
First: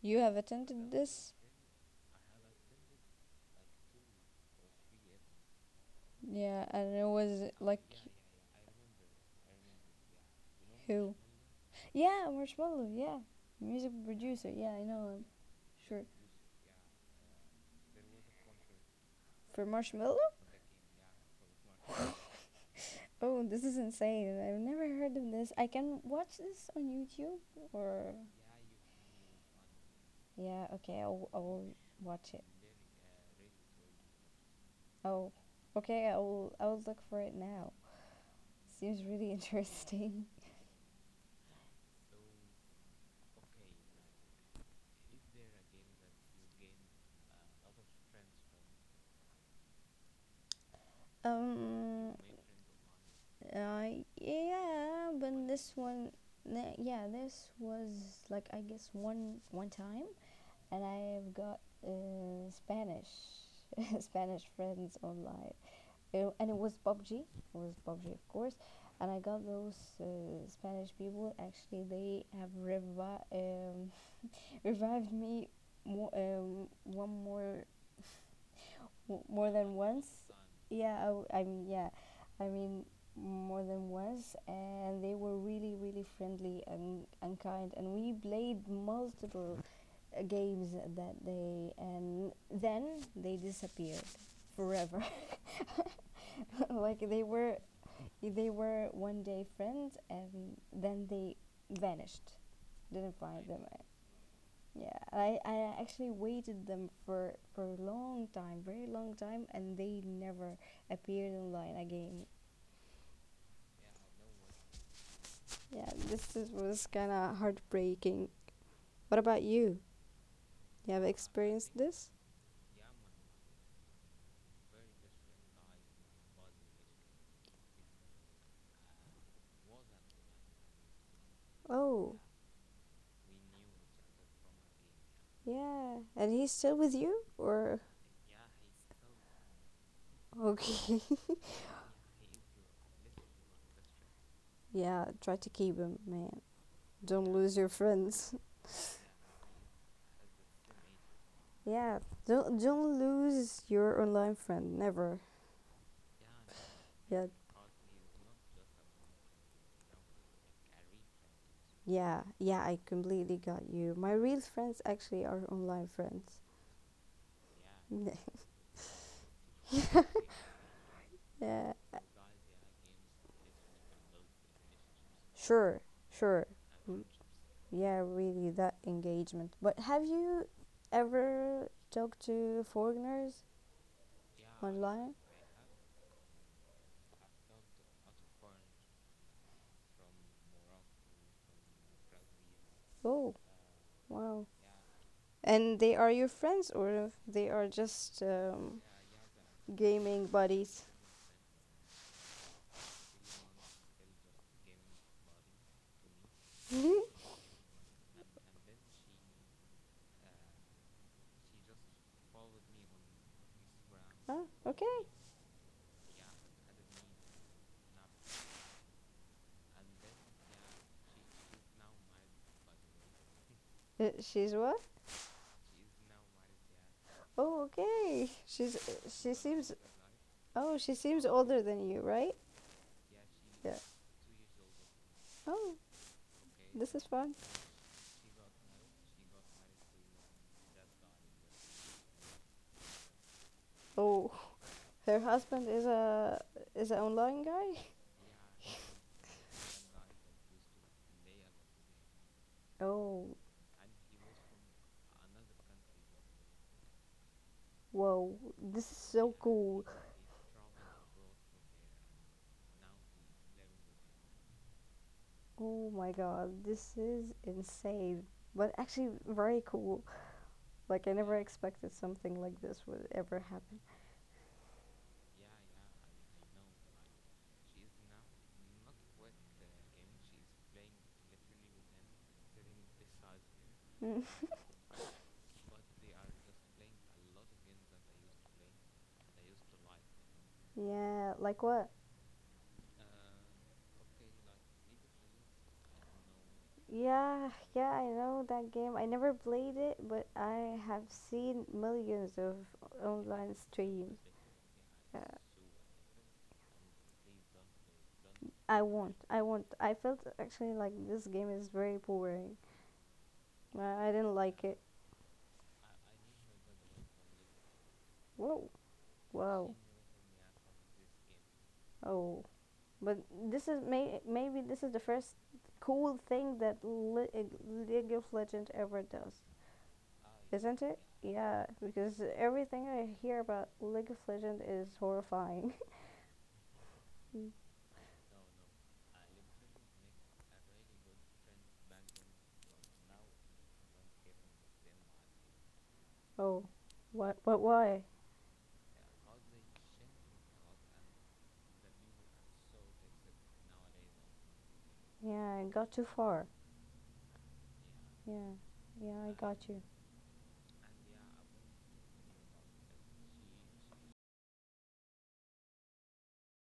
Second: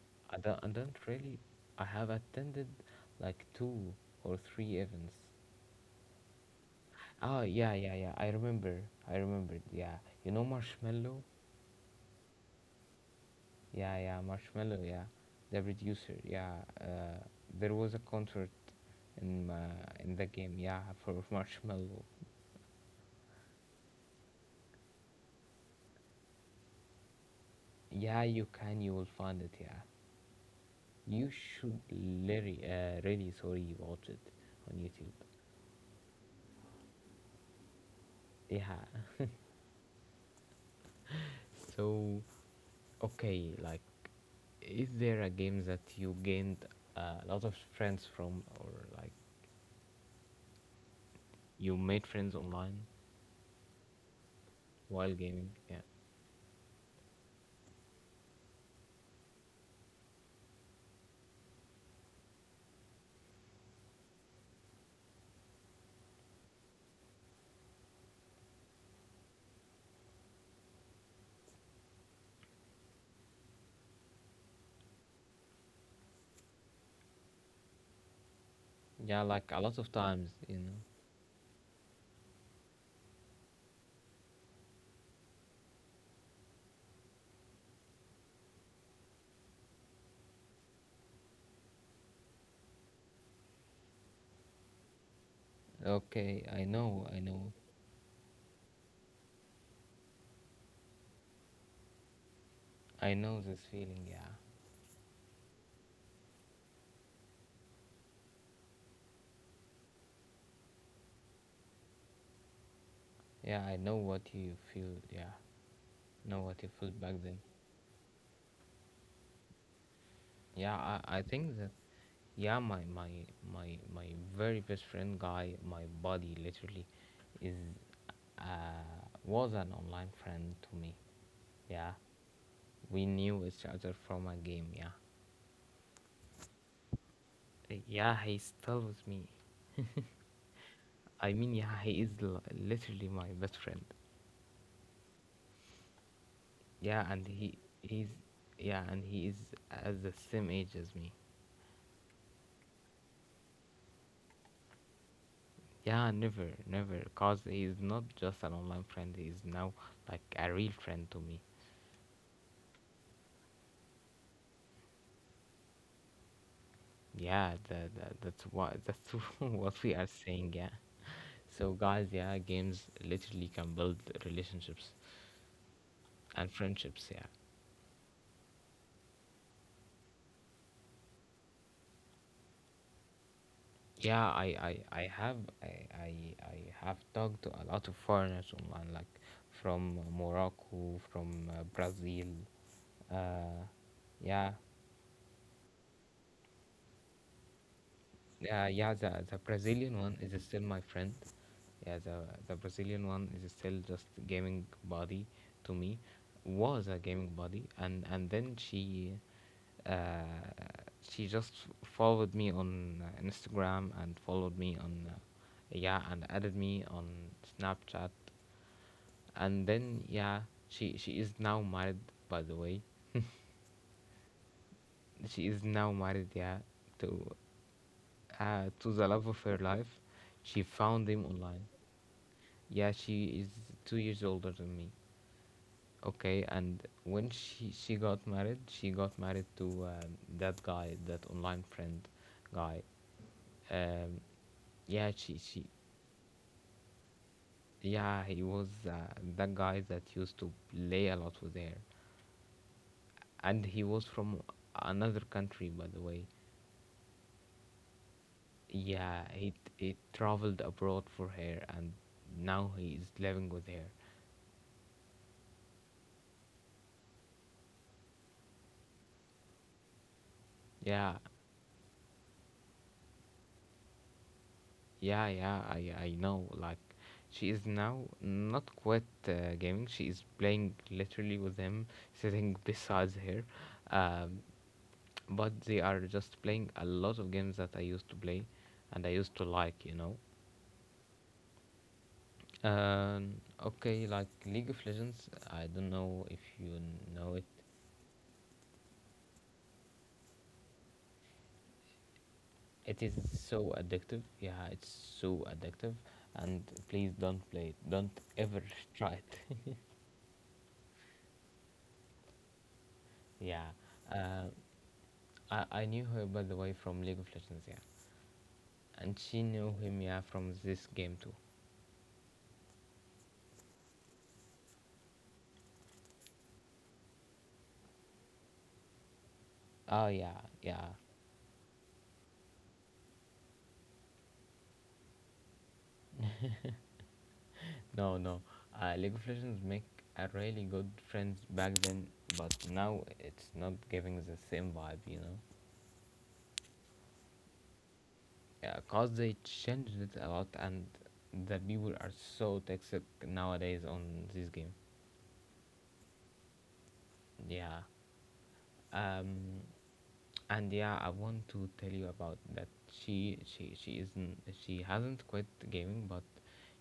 Speaker 2: You have
Speaker 1: I
Speaker 2: attended
Speaker 1: don't
Speaker 2: this?
Speaker 1: really. I have attended like two or three events.
Speaker 2: Yeah, and it
Speaker 1: Oh
Speaker 2: was
Speaker 1: yeah,
Speaker 2: like…
Speaker 1: yeah, yeah. I remember. I remembered. Yeah, you know
Speaker 2: Who?
Speaker 1: Marshmallow.
Speaker 2: Yeah, Marshmallow. Yeah, music
Speaker 1: Yeah, yeah,
Speaker 2: producer. Yeah,
Speaker 1: Marshmallow.
Speaker 2: I
Speaker 1: Yeah,
Speaker 2: know him.
Speaker 1: the
Speaker 2: Sure.
Speaker 1: producer. Yeah, uh, there was a concert
Speaker 2: For
Speaker 1: in
Speaker 2: Marshmallow?
Speaker 1: the game. Yeah, for Marshmallow.
Speaker 2: Oh, this is insane. I've never heard of this. I can watch this on YouTube or…
Speaker 1: Yeah, you can. You will find it. Yeah,
Speaker 2: Yeah. Okay,
Speaker 1: you
Speaker 2: I'll
Speaker 1: should
Speaker 2: watch it.
Speaker 1: really, really sorry watch it on YouTube.
Speaker 2: Oh, okay. I'll look for it now.
Speaker 1: Yeah.
Speaker 2: Seems
Speaker 1: <laughs>
Speaker 2: really <laughs> interesting.
Speaker 1: So okay, like is there a game that you gained a lot of friends from, or like you made
Speaker 2: Um,
Speaker 1: friends online
Speaker 2: I
Speaker 1: while
Speaker 2: Yeah,
Speaker 1: gaming?
Speaker 2: but this
Speaker 1: Yeah,
Speaker 2: one, yeah, this was like I guess one time, and I've got Spanish <laughs> Spanish friends online. And it was PUBG, it was PUBG of course, and I got those Spanish people. Actually, they have <laughs> revived me more one more…
Speaker 1: yeah, like
Speaker 2: More
Speaker 1: a
Speaker 2: than
Speaker 1: lot of
Speaker 2: once.
Speaker 1: times, you know.
Speaker 2: Yeah, I, w- I mean, yeah, I mean, More than once, and they were really, really friendly, and kind, and we played multiple games that day, and then they disappeared forever.
Speaker 1: Okay, I
Speaker 2: <laughs>
Speaker 1: know,
Speaker 2: like
Speaker 1: I
Speaker 2: they
Speaker 1: know,
Speaker 2: were, they were one day friends, and then they vanished.
Speaker 1: I
Speaker 2: Didn't
Speaker 1: know
Speaker 2: find
Speaker 1: this
Speaker 2: them.
Speaker 1: feeling. Yeah,
Speaker 2: Yeah, I actually waited them for a long time, very long time, and they never appeared online again.
Speaker 1: yeah, I know what you feel. Yeah,
Speaker 2: Yeah, this
Speaker 1: know what you feel
Speaker 2: was
Speaker 1: back
Speaker 2: kind
Speaker 1: then.
Speaker 2: of heartbreaking. What about you?
Speaker 1: Yeah,
Speaker 2: You have
Speaker 1: I think that
Speaker 2: experienced this?
Speaker 1: yeah, My very best friend guy, my buddy, literally, is was an online friend to me. Yeah,
Speaker 2: Oh,
Speaker 1: we knew each other from a game, yeah.
Speaker 2: yeah. And he's still with you, or
Speaker 1: Yeah, he's still with me.
Speaker 2: okay?
Speaker 1: I mean, yeah, he is literally my best friend.
Speaker 2: <laughs> Yeah, try to keep him, man.
Speaker 1: Yeah, and
Speaker 2: Don't
Speaker 1: he
Speaker 2: lose your
Speaker 1: he's
Speaker 2: friends.
Speaker 1: yeah, and he is at the same age as me.
Speaker 2: <laughs> Yeah, don't lose your online friend. Never.
Speaker 1: Yeah, never, never,
Speaker 2: Yeah.
Speaker 1: cause he is not just an online friend. He is now like a real friend to me.
Speaker 2: Yeah, yeah, I completely got you. My real friends actually are online friends.
Speaker 1: Yeah, that's <laughs> what we are saying. Yeah.
Speaker 2: <laughs> Yeah,
Speaker 1: So guys, yeah, games literally can build relationships
Speaker 2: sure, sure.
Speaker 1: and
Speaker 2: Mm.
Speaker 1: friendships. Yeah.
Speaker 2: Yeah, really, that engagement. But have you ever talked to foreigners
Speaker 1: Yeah, I, I, I
Speaker 2: online?
Speaker 1: have I, I, I have talked to a lot of foreigners online, like from Morocco, from Brazil.
Speaker 2: Oh,
Speaker 1: Uh,
Speaker 2: wow.
Speaker 1: yeah,
Speaker 2: And they are your friends, or they are just
Speaker 1: yeah, yeah. The Brazilian one
Speaker 2: gaming
Speaker 1: is still
Speaker 2: buddies?
Speaker 1: my friend. Yeah, the Brazilian one is still just gaming buddy to me. Was a
Speaker 2: <laughs>
Speaker 1: gaming buddy, and then uh, she just followed me on Instagram and
Speaker 2: Oh,
Speaker 1: followed me
Speaker 2: okay.
Speaker 1: on. Yeah, and added me on Snapchat, and then yeah, she is now married, by the way.
Speaker 2: She's what?
Speaker 1: She is now married, yeah, to
Speaker 2: Oh, okay. She's
Speaker 1: to the love
Speaker 2: she
Speaker 1: of her
Speaker 2: seems
Speaker 1: life. She
Speaker 2: Oh, she
Speaker 1: found
Speaker 2: seems
Speaker 1: him
Speaker 2: older
Speaker 1: online.
Speaker 2: than you, right?
Speaker 1: Yeah, she is
Speaker 2: Yeah.
Speaker 1: 2 years older than me.
Speaker 2: Oh,
Speaker 1: Okay, and
Speaker 2: this is
Speaker 1: when
Speaker 2: fun.
Speaker 1: she got married, she got married to that guy, that online friend guy, um
Speaker 2: Oh, <laughs>
Speaker 1: yeah
Speaker 2: her
Speaker 1: she she
Speaker 2: husband is an online guy. <laughs>
Speaker 1: Yeah he was that guy that used to play a lot with her,
Speaker 2: Oh.
Speaker 1: and he was from another country, by the way.
Speaker 2: Whoa, this is
Speaker 1: Yeah,
Speaker 2: so cool.
Speaker 1: he traveled abroad for her, and now he is living with her.
Speaker 2: Oh my god, this is insane. But actually, very cool. Like, I
Speaker 1: Yeah,
Speaker 2: never expected something like this would ever happen.
Speaker 1: yeah, yeah. I know. Like, she is now not quite gaming. She is playing literally with him, sitting <laughs> beside her. Um,
Speaker 2: <laughs>
Speaker 1: but they are just playing a lot of games that I used to play, and I used to like. You know.
Speaker 2: Yeah, like what?
Speaker 1: Okay. Like League of Legends. I don't know if you know it.
Speaker 2: Yeah, yeah, I know that game. I never played it, but I have seen millions of
Speaker 1: It is
Speaker 2: online
Speaker 1: so
Speaker 2: streams.
Speaker 1: addictive. Yeah, it's
Speaker 2: Uh,
Speaker 1: so addictive. And please don't play it. Don't ever
Speaker 2: I
Speaker 1: <laughs>
Speaker 2: won't.
Speaker 1: try
Speaker 2: I won't.
Speaker 1: it.
Speaker 2: I felt actually like this game is very boring.
Speaker 1: <laughs> Yeah.
Speaker 2: I didn't
Speaker 1: Uh,
Speaker 2: like it.
Speaker 1: I knew her, by the way, from League of Legends, yeah.
Speaker 2: Whoa.
Speaker 1: And she knew
Speaker 2: Wow.
Speaker 1: him, yeah, from this game too.
Speaker 2: Oh. But this is maybe this is the first cool thing that League of Legends ever does.
Speaker 1: Oh, yeah,
Speaker 2: Isn't
Speaker 1: yeah.
Speaker 2: it? Yeah, because everything I hear about League of Legends is horrifying. <laughs>
Speaker 1: No, no. League of Legends make a really good friends back then, but now it's not giving the same vibe, you know?
Speaker 2: Oh, what? What? Why?
Speaker 1: Yeah, cause they changed it a lot and the people are so toxic nowadays on this game.
Speaker 2: Yeah, I got too far.
Speaker 1: Yeah.
Speaker 2: Yeah, yeah, I
Speaker 1: Um,
Speaker 2: got you.
Speaker 1: and yeah, I want to tell you about that. She isn't, she hasn't quit gaming, but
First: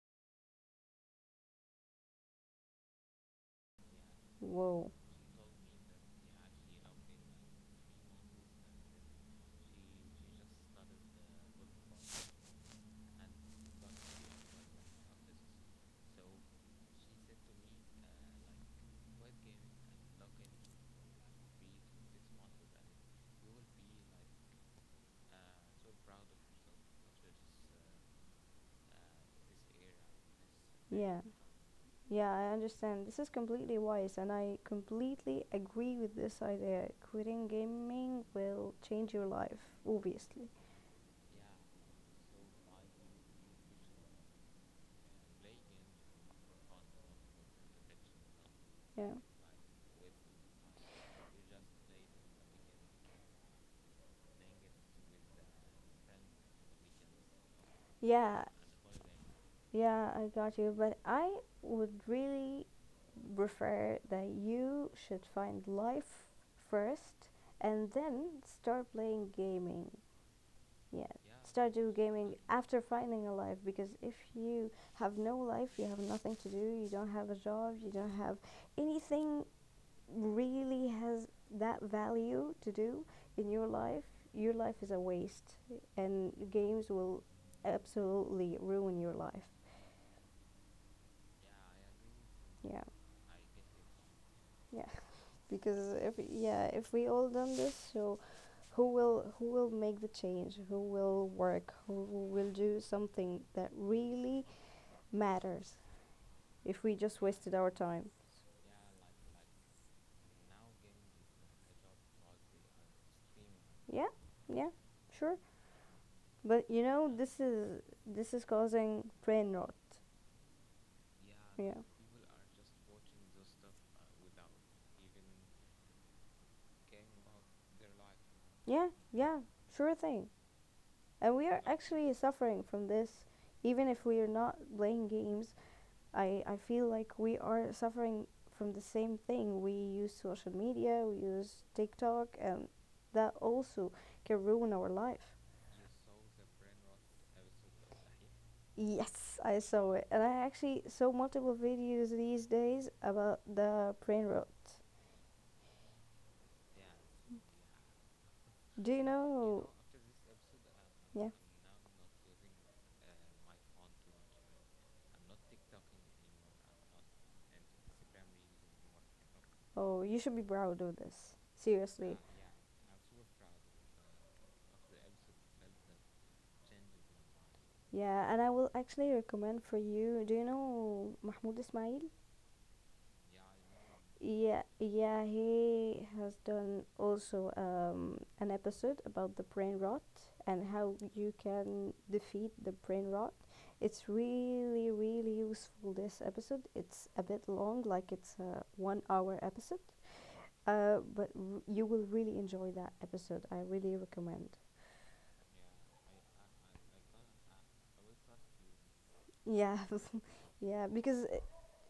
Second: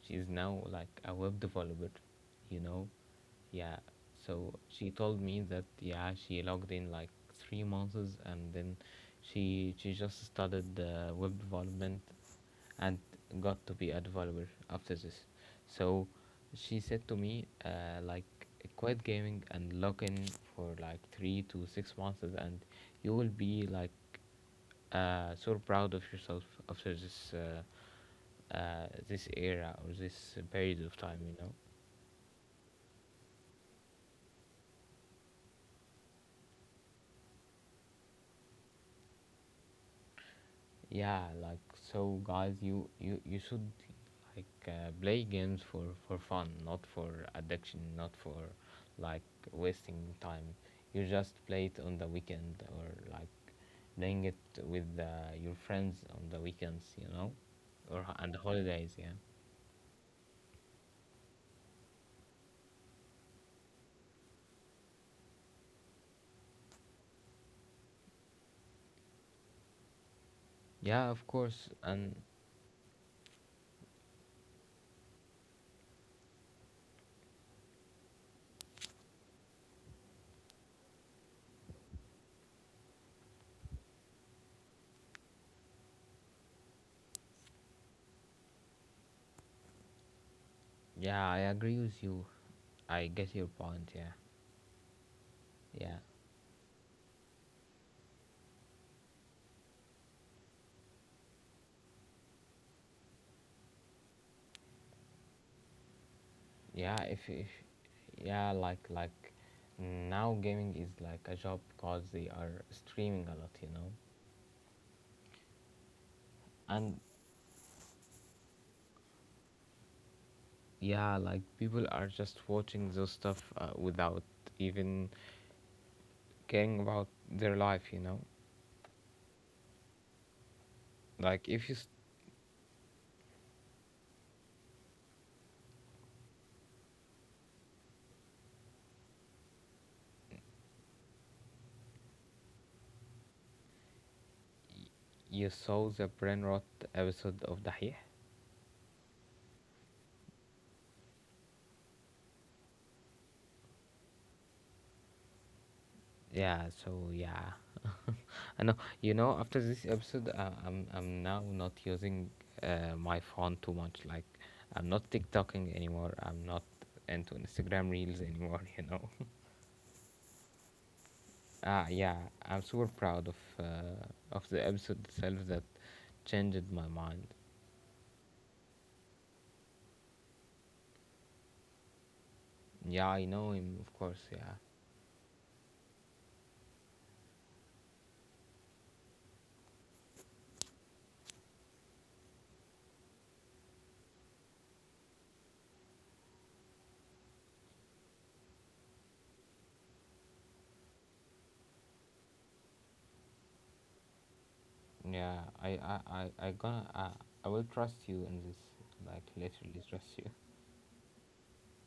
Speaker 1: she is now like a web developer, you know. Yeah, so
Speaker 2: Whoa.
Speaker 1: she told me that yeah, she logged in like 3 months, and then she just started web development and got to be a developer after this. So she said to me like quit gaming and log in for like 3 to 6 months and you will be like so proud of yourself after this era or this period of
Speaker 2: Yeah,
Speaker 1: time, you know.
Speaker 2: yeah, I understand. This is completely wise, and I completely agree with this idea. Quitting gaming will change your life, obviously.
Speaker 1: Yeah, like, so guys, you should like play games for fun, not for addiction, not for
Speaker 2: Yeah.
Speaker 1: like wasting time. You just play it on the weekend, or like playing it with your friends on the weekends, you know, and the
Speaker 2: Yeah,
Speaker 1: holidays, yeah.
Speaker 2: yeah, I got you. But I would really prefer that you should find life first and then start playing gaming. Yeah,
Speaker 1: Yeah, of course.
Speaker 2: start do
Speaker 1: And
Speaker 2: gaming after finding a life, because if you have no life, you have nothing to do, you don't have a job, you don't have anything really has that value to do in your life is a waste, and games will absolutely ruin your life.
Speaker 1: yeah, I agree with you.
Speaker 2: Yeah,
Speaker 1: I get your point, yeah.
Speaker 2: yeah. Because
Speaker 1: yeah
Speaker 2: if yeah, if we all done this, so who will make the change? Who will work? Who will do something that really matters? If we
Speaker 1: yeah
Speaker 2: just wasted
Speaker 1: if
Speaker 2: our time…
Speaker 1: yeah like Now gaming is like a job because they are streaming a lot, you know.
Speaker 2: Yeah, yeah, sure. But you
Speaker 1: And
Speaker 2: know, this is causing brain rot.
Speaker 1: yeah, like
Speaker 2: Yeah.
Speaker 1: people are just watching those stuff without even caring about their life, you know.
Speaker 2: Yeah, yeah, sure thing. And we are,
Speaker 1: Like
Speaker 2: like,
Speaker 1: if you s-
Speaker 2: actually suffering from this, even if we are not playing games. I feel like we are suffering from the same thing. We use social media, we use TikTok, and that also can ruin our life.
Speaker 1: You saw the brain rot episode of Dahih?
Speaker 2: Yes, I saw it. And I actually saw multiple videos these days about the brain rot.
Speaker 1: Yeah, so yeah, I know.
Speaker 2: Do you
Speaker 1: You know, after
Speaker 2: know?
Speaker 1: this episode, I'm
Speaker 2: Yeah.
Speaker 1: now not using my phone too much. Like I'm not TikToking anymore, I'm not into Instagram reels anymore, <laughs> you know.
Speaker 2: Oh, you should be proud of this.
Speaker 1: Ah, yeah,
Speaker 2: Seriously.
Speaker 1: I'm super proud of the episode itself that changed my mind.
Speaker 2: Yeah, and I will actually recommend for you. Do you know Mahmoud Ismail?
Speaker 1: Yeah, I know him, of course. Yeah,
Speaker 2: Yeah, yeah, he has done also an episode about the brain rot and how you can defeat the brain rot. It's really, really useful this episode. It's a bit long, like it's a 1 hour episode, you will really enjoy that episode. I really recommend.
Speaker 1: yeah, I, I, I, I gonna, I I will trust you in this. Like
Speaker 2: Yeah.
Speaker 1: literally trust you.
Speaker 2: <laughs> Yeah, because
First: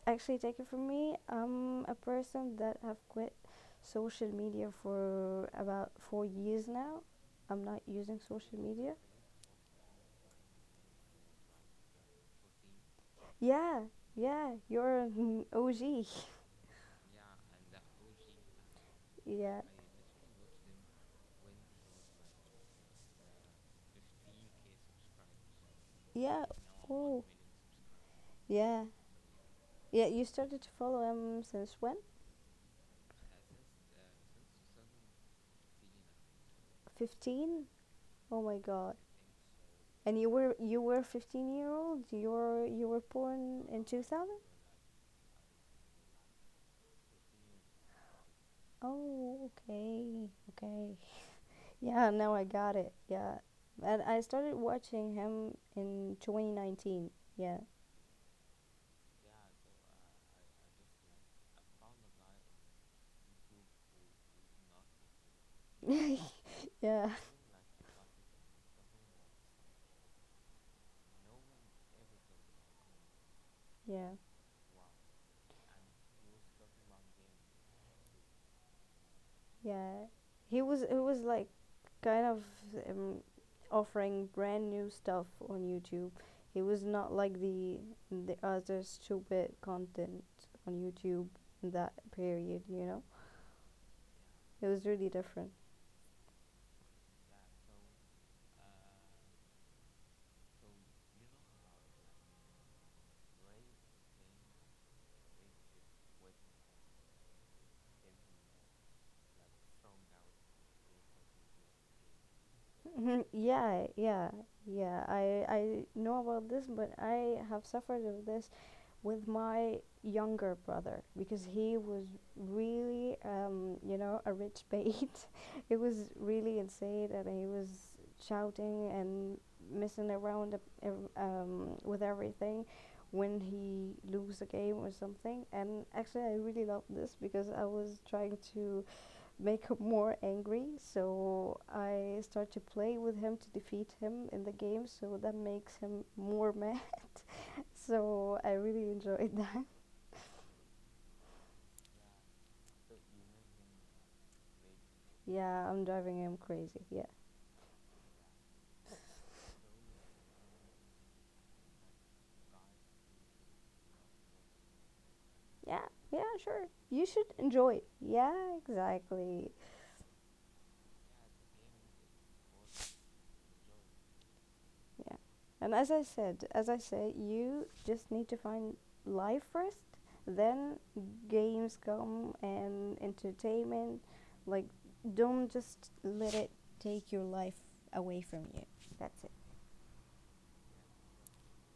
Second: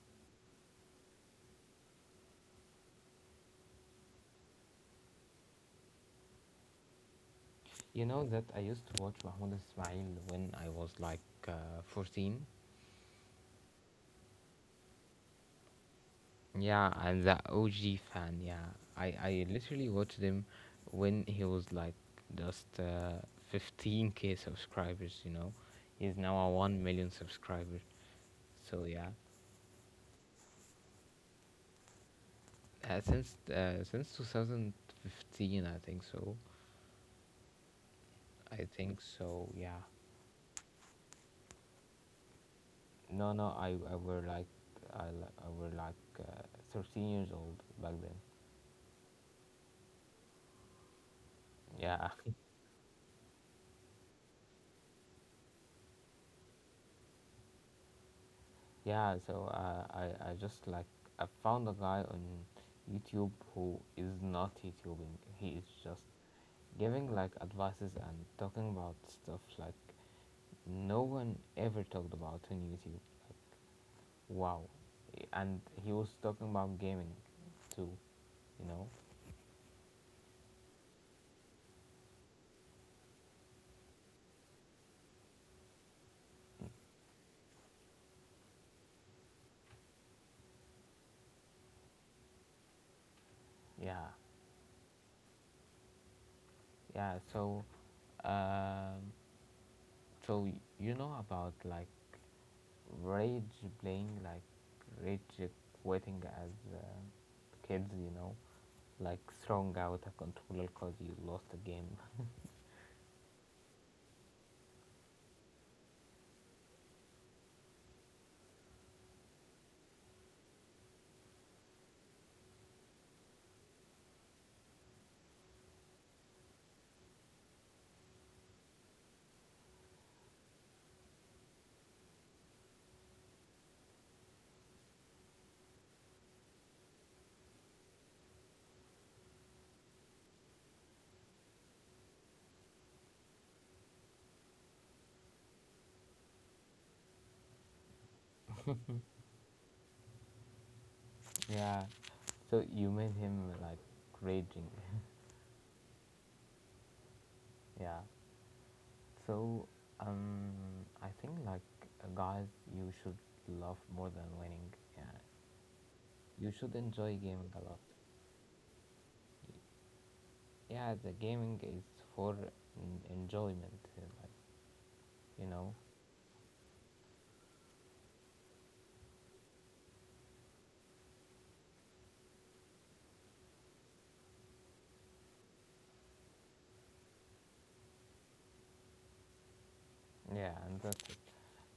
Speaker 2: actually, take it from me, I'm a person that have quit social media for about 4 years now. I'm not
Speaker 1: You
Speaker 2: using
Speaker 1: know that I
Speaker 2: social
Speaker 1: used
Speaker 2: media.
Speaker 1: to watch Mahmoud Ismail when I was like uh, 14.
Speaker 2: Yeah, yeah, you're an <laughs> OG. <laughs>
Speaker 1: Yeah, I'm the OG fan. Yeah, I
Speaker 2: Yeah,
Speaker 1: literally watched him when he was like just 15K subscribers. You know, he's now
Speaker 2: yeah.
Speaker 1: a 1 million
Speaker 2: Oh,
Speaker 1: subscriber. So
Speaker 2: yeah,
Speaker 1: yeah,
Speaker 2: yeah. You started to follow him since when?
Speaker 1: since 2015, I think so.
Speaker 2: 15? Oh my
Speaker 1: I think
Speaker 2: God.
Speaker 1: so. Yeah.
Speaker 2: And you were 15 year old. You were
Speaker 1: No, no,
Speaker 2: born in
Speaker 1: I
Speaker 2: two
Speaker 1: were
Speaker 2: thousand.
Speaker 1: like I, li- I were like 13 years old back then.
Speaker 2: Oh, okay, okay. <laughs> Yeah,
Speaker 1: Yeah,
Speaker 2: now I got it. Yeah. And I started watching him in 2019. Yeah.
Speaker 1: <laughs> yeah. So I just like I found a guy on YouTube who is not YouTubing. He is just
Speaker 2: Yeah.
Speaker 1: giving like advices and talking about stuff like no one ever talked about on YouTube.
Speaker 2: Yeah.
Speaker 1: Wow. And he was talking about gaming too, you know?
Speaker 2: Yeah. He was like kind of um, offering brand new stuff on YouTube. He was not like the other stupid content on YouTube in that period, you know?
Speaker 1: Yeah.
Speaker 2: It was really different.
Speaker 1: Yeah, so um so you know about like rage playing, like rage quitting as kids, you know, like throwing out a controller cuz you lost a game.
Speaker 2: Mhm, yeah, yeah, yeah. I know about this, but I have suffered of this with my younger brother because he was really, you know, a rich bait. <laughs> He was really insane, and he was shouting and messing around with everything when he lose a game or something. And actually, I really love this because I was trying to make him more angry. So I start to play with him to defeat him in the game. So that makes him more mad. <laughs> So I really enjoyed <laughs> that.
Speaker 1: <laughs> Yeah. So you made him like raging.
Speaker 2: Yeah, I'm driving him crazy. Yeah.
Speaker 1: <laughs> Yeah. So um I think like Guys, you should love more than winning. Yeah.
Speaker 2: Yeah, yeah,
Speaker 1: You
Speaker 2: sure.
Speaker 1: should
Speaker 2: You
Speaker 1: enjoy
Speaker 2: should
Speaker 1: gaming a lot.
Speaker 2: enjoy it. Yeah, exactly.
Speaker 1: Yeah, the gaming is for enjoyment, like
Speaker 2: Yeah.
Speaker 1: you know.
Speaker 2: And as I said, as I say, you just need to find life first, then games come and entertainment. Like, don't just let it take your life away from you. That's it.
Speaker 1: Yeah, and that's it.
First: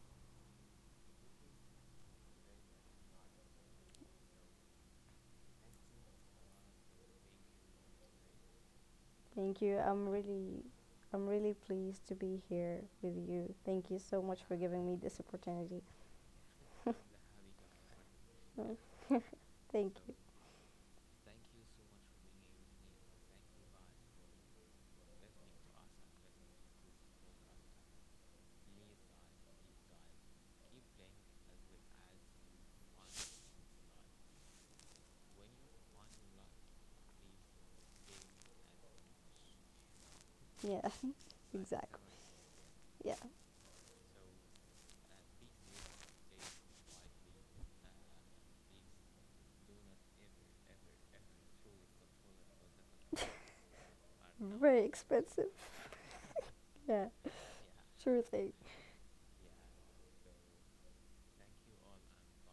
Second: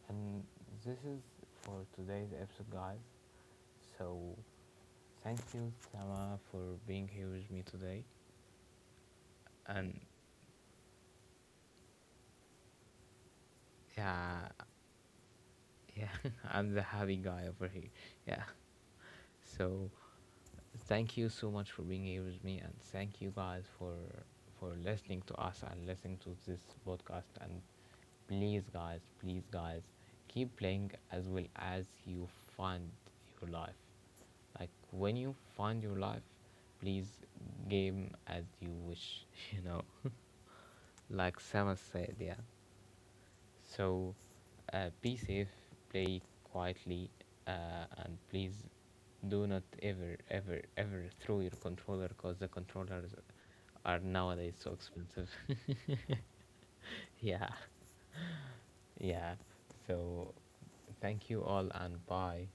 Speaker 1: And this is for today's episode, guys. So thank you, Tama, for being here with me today.
Speaker 2: Thank you.
Speaker 1: And
Speaker 2: I'm really pleased to be here with you. Thank you so much
Speaker 1: yeah,
Speaker 2: for giving me this opportunity.
Speaker 1: yeah, <laughs> I'm the happy guy over here. Yeah.
Speaker 2: <laughs> Thank
Speaker 1: So
Speaker 2: you.
Speaker 1: thank you so much for being here with me, and thank you guys for listening to us and listening to this podcast. And please, guys, keep playing as well as you find your life. Like when you find your life, please game as you wish. <laughs> You know,
Speaker 2: Yeah,
Speaker 1: like
Speaker 2: <laughs>
Speaker 1: Samus
Speaker 2: exactly.
Speaker 1: said, yeah.
Speaker 2: Yeah.
Speaker 1: So be safe, play quietly, and please do not ever, ever, ever throw your controller because the controllers are nowadays so
Speaker 2: Very
Speaker 1: expensive.
Speaker 2: expensive.
Speaker 1: <laughs>
Speaker 2: <laughs> Yeah,
Speaker 1: Yeah,
Speaker 2: sure thing.
Speaker 1: yeah. So thank you all and bye.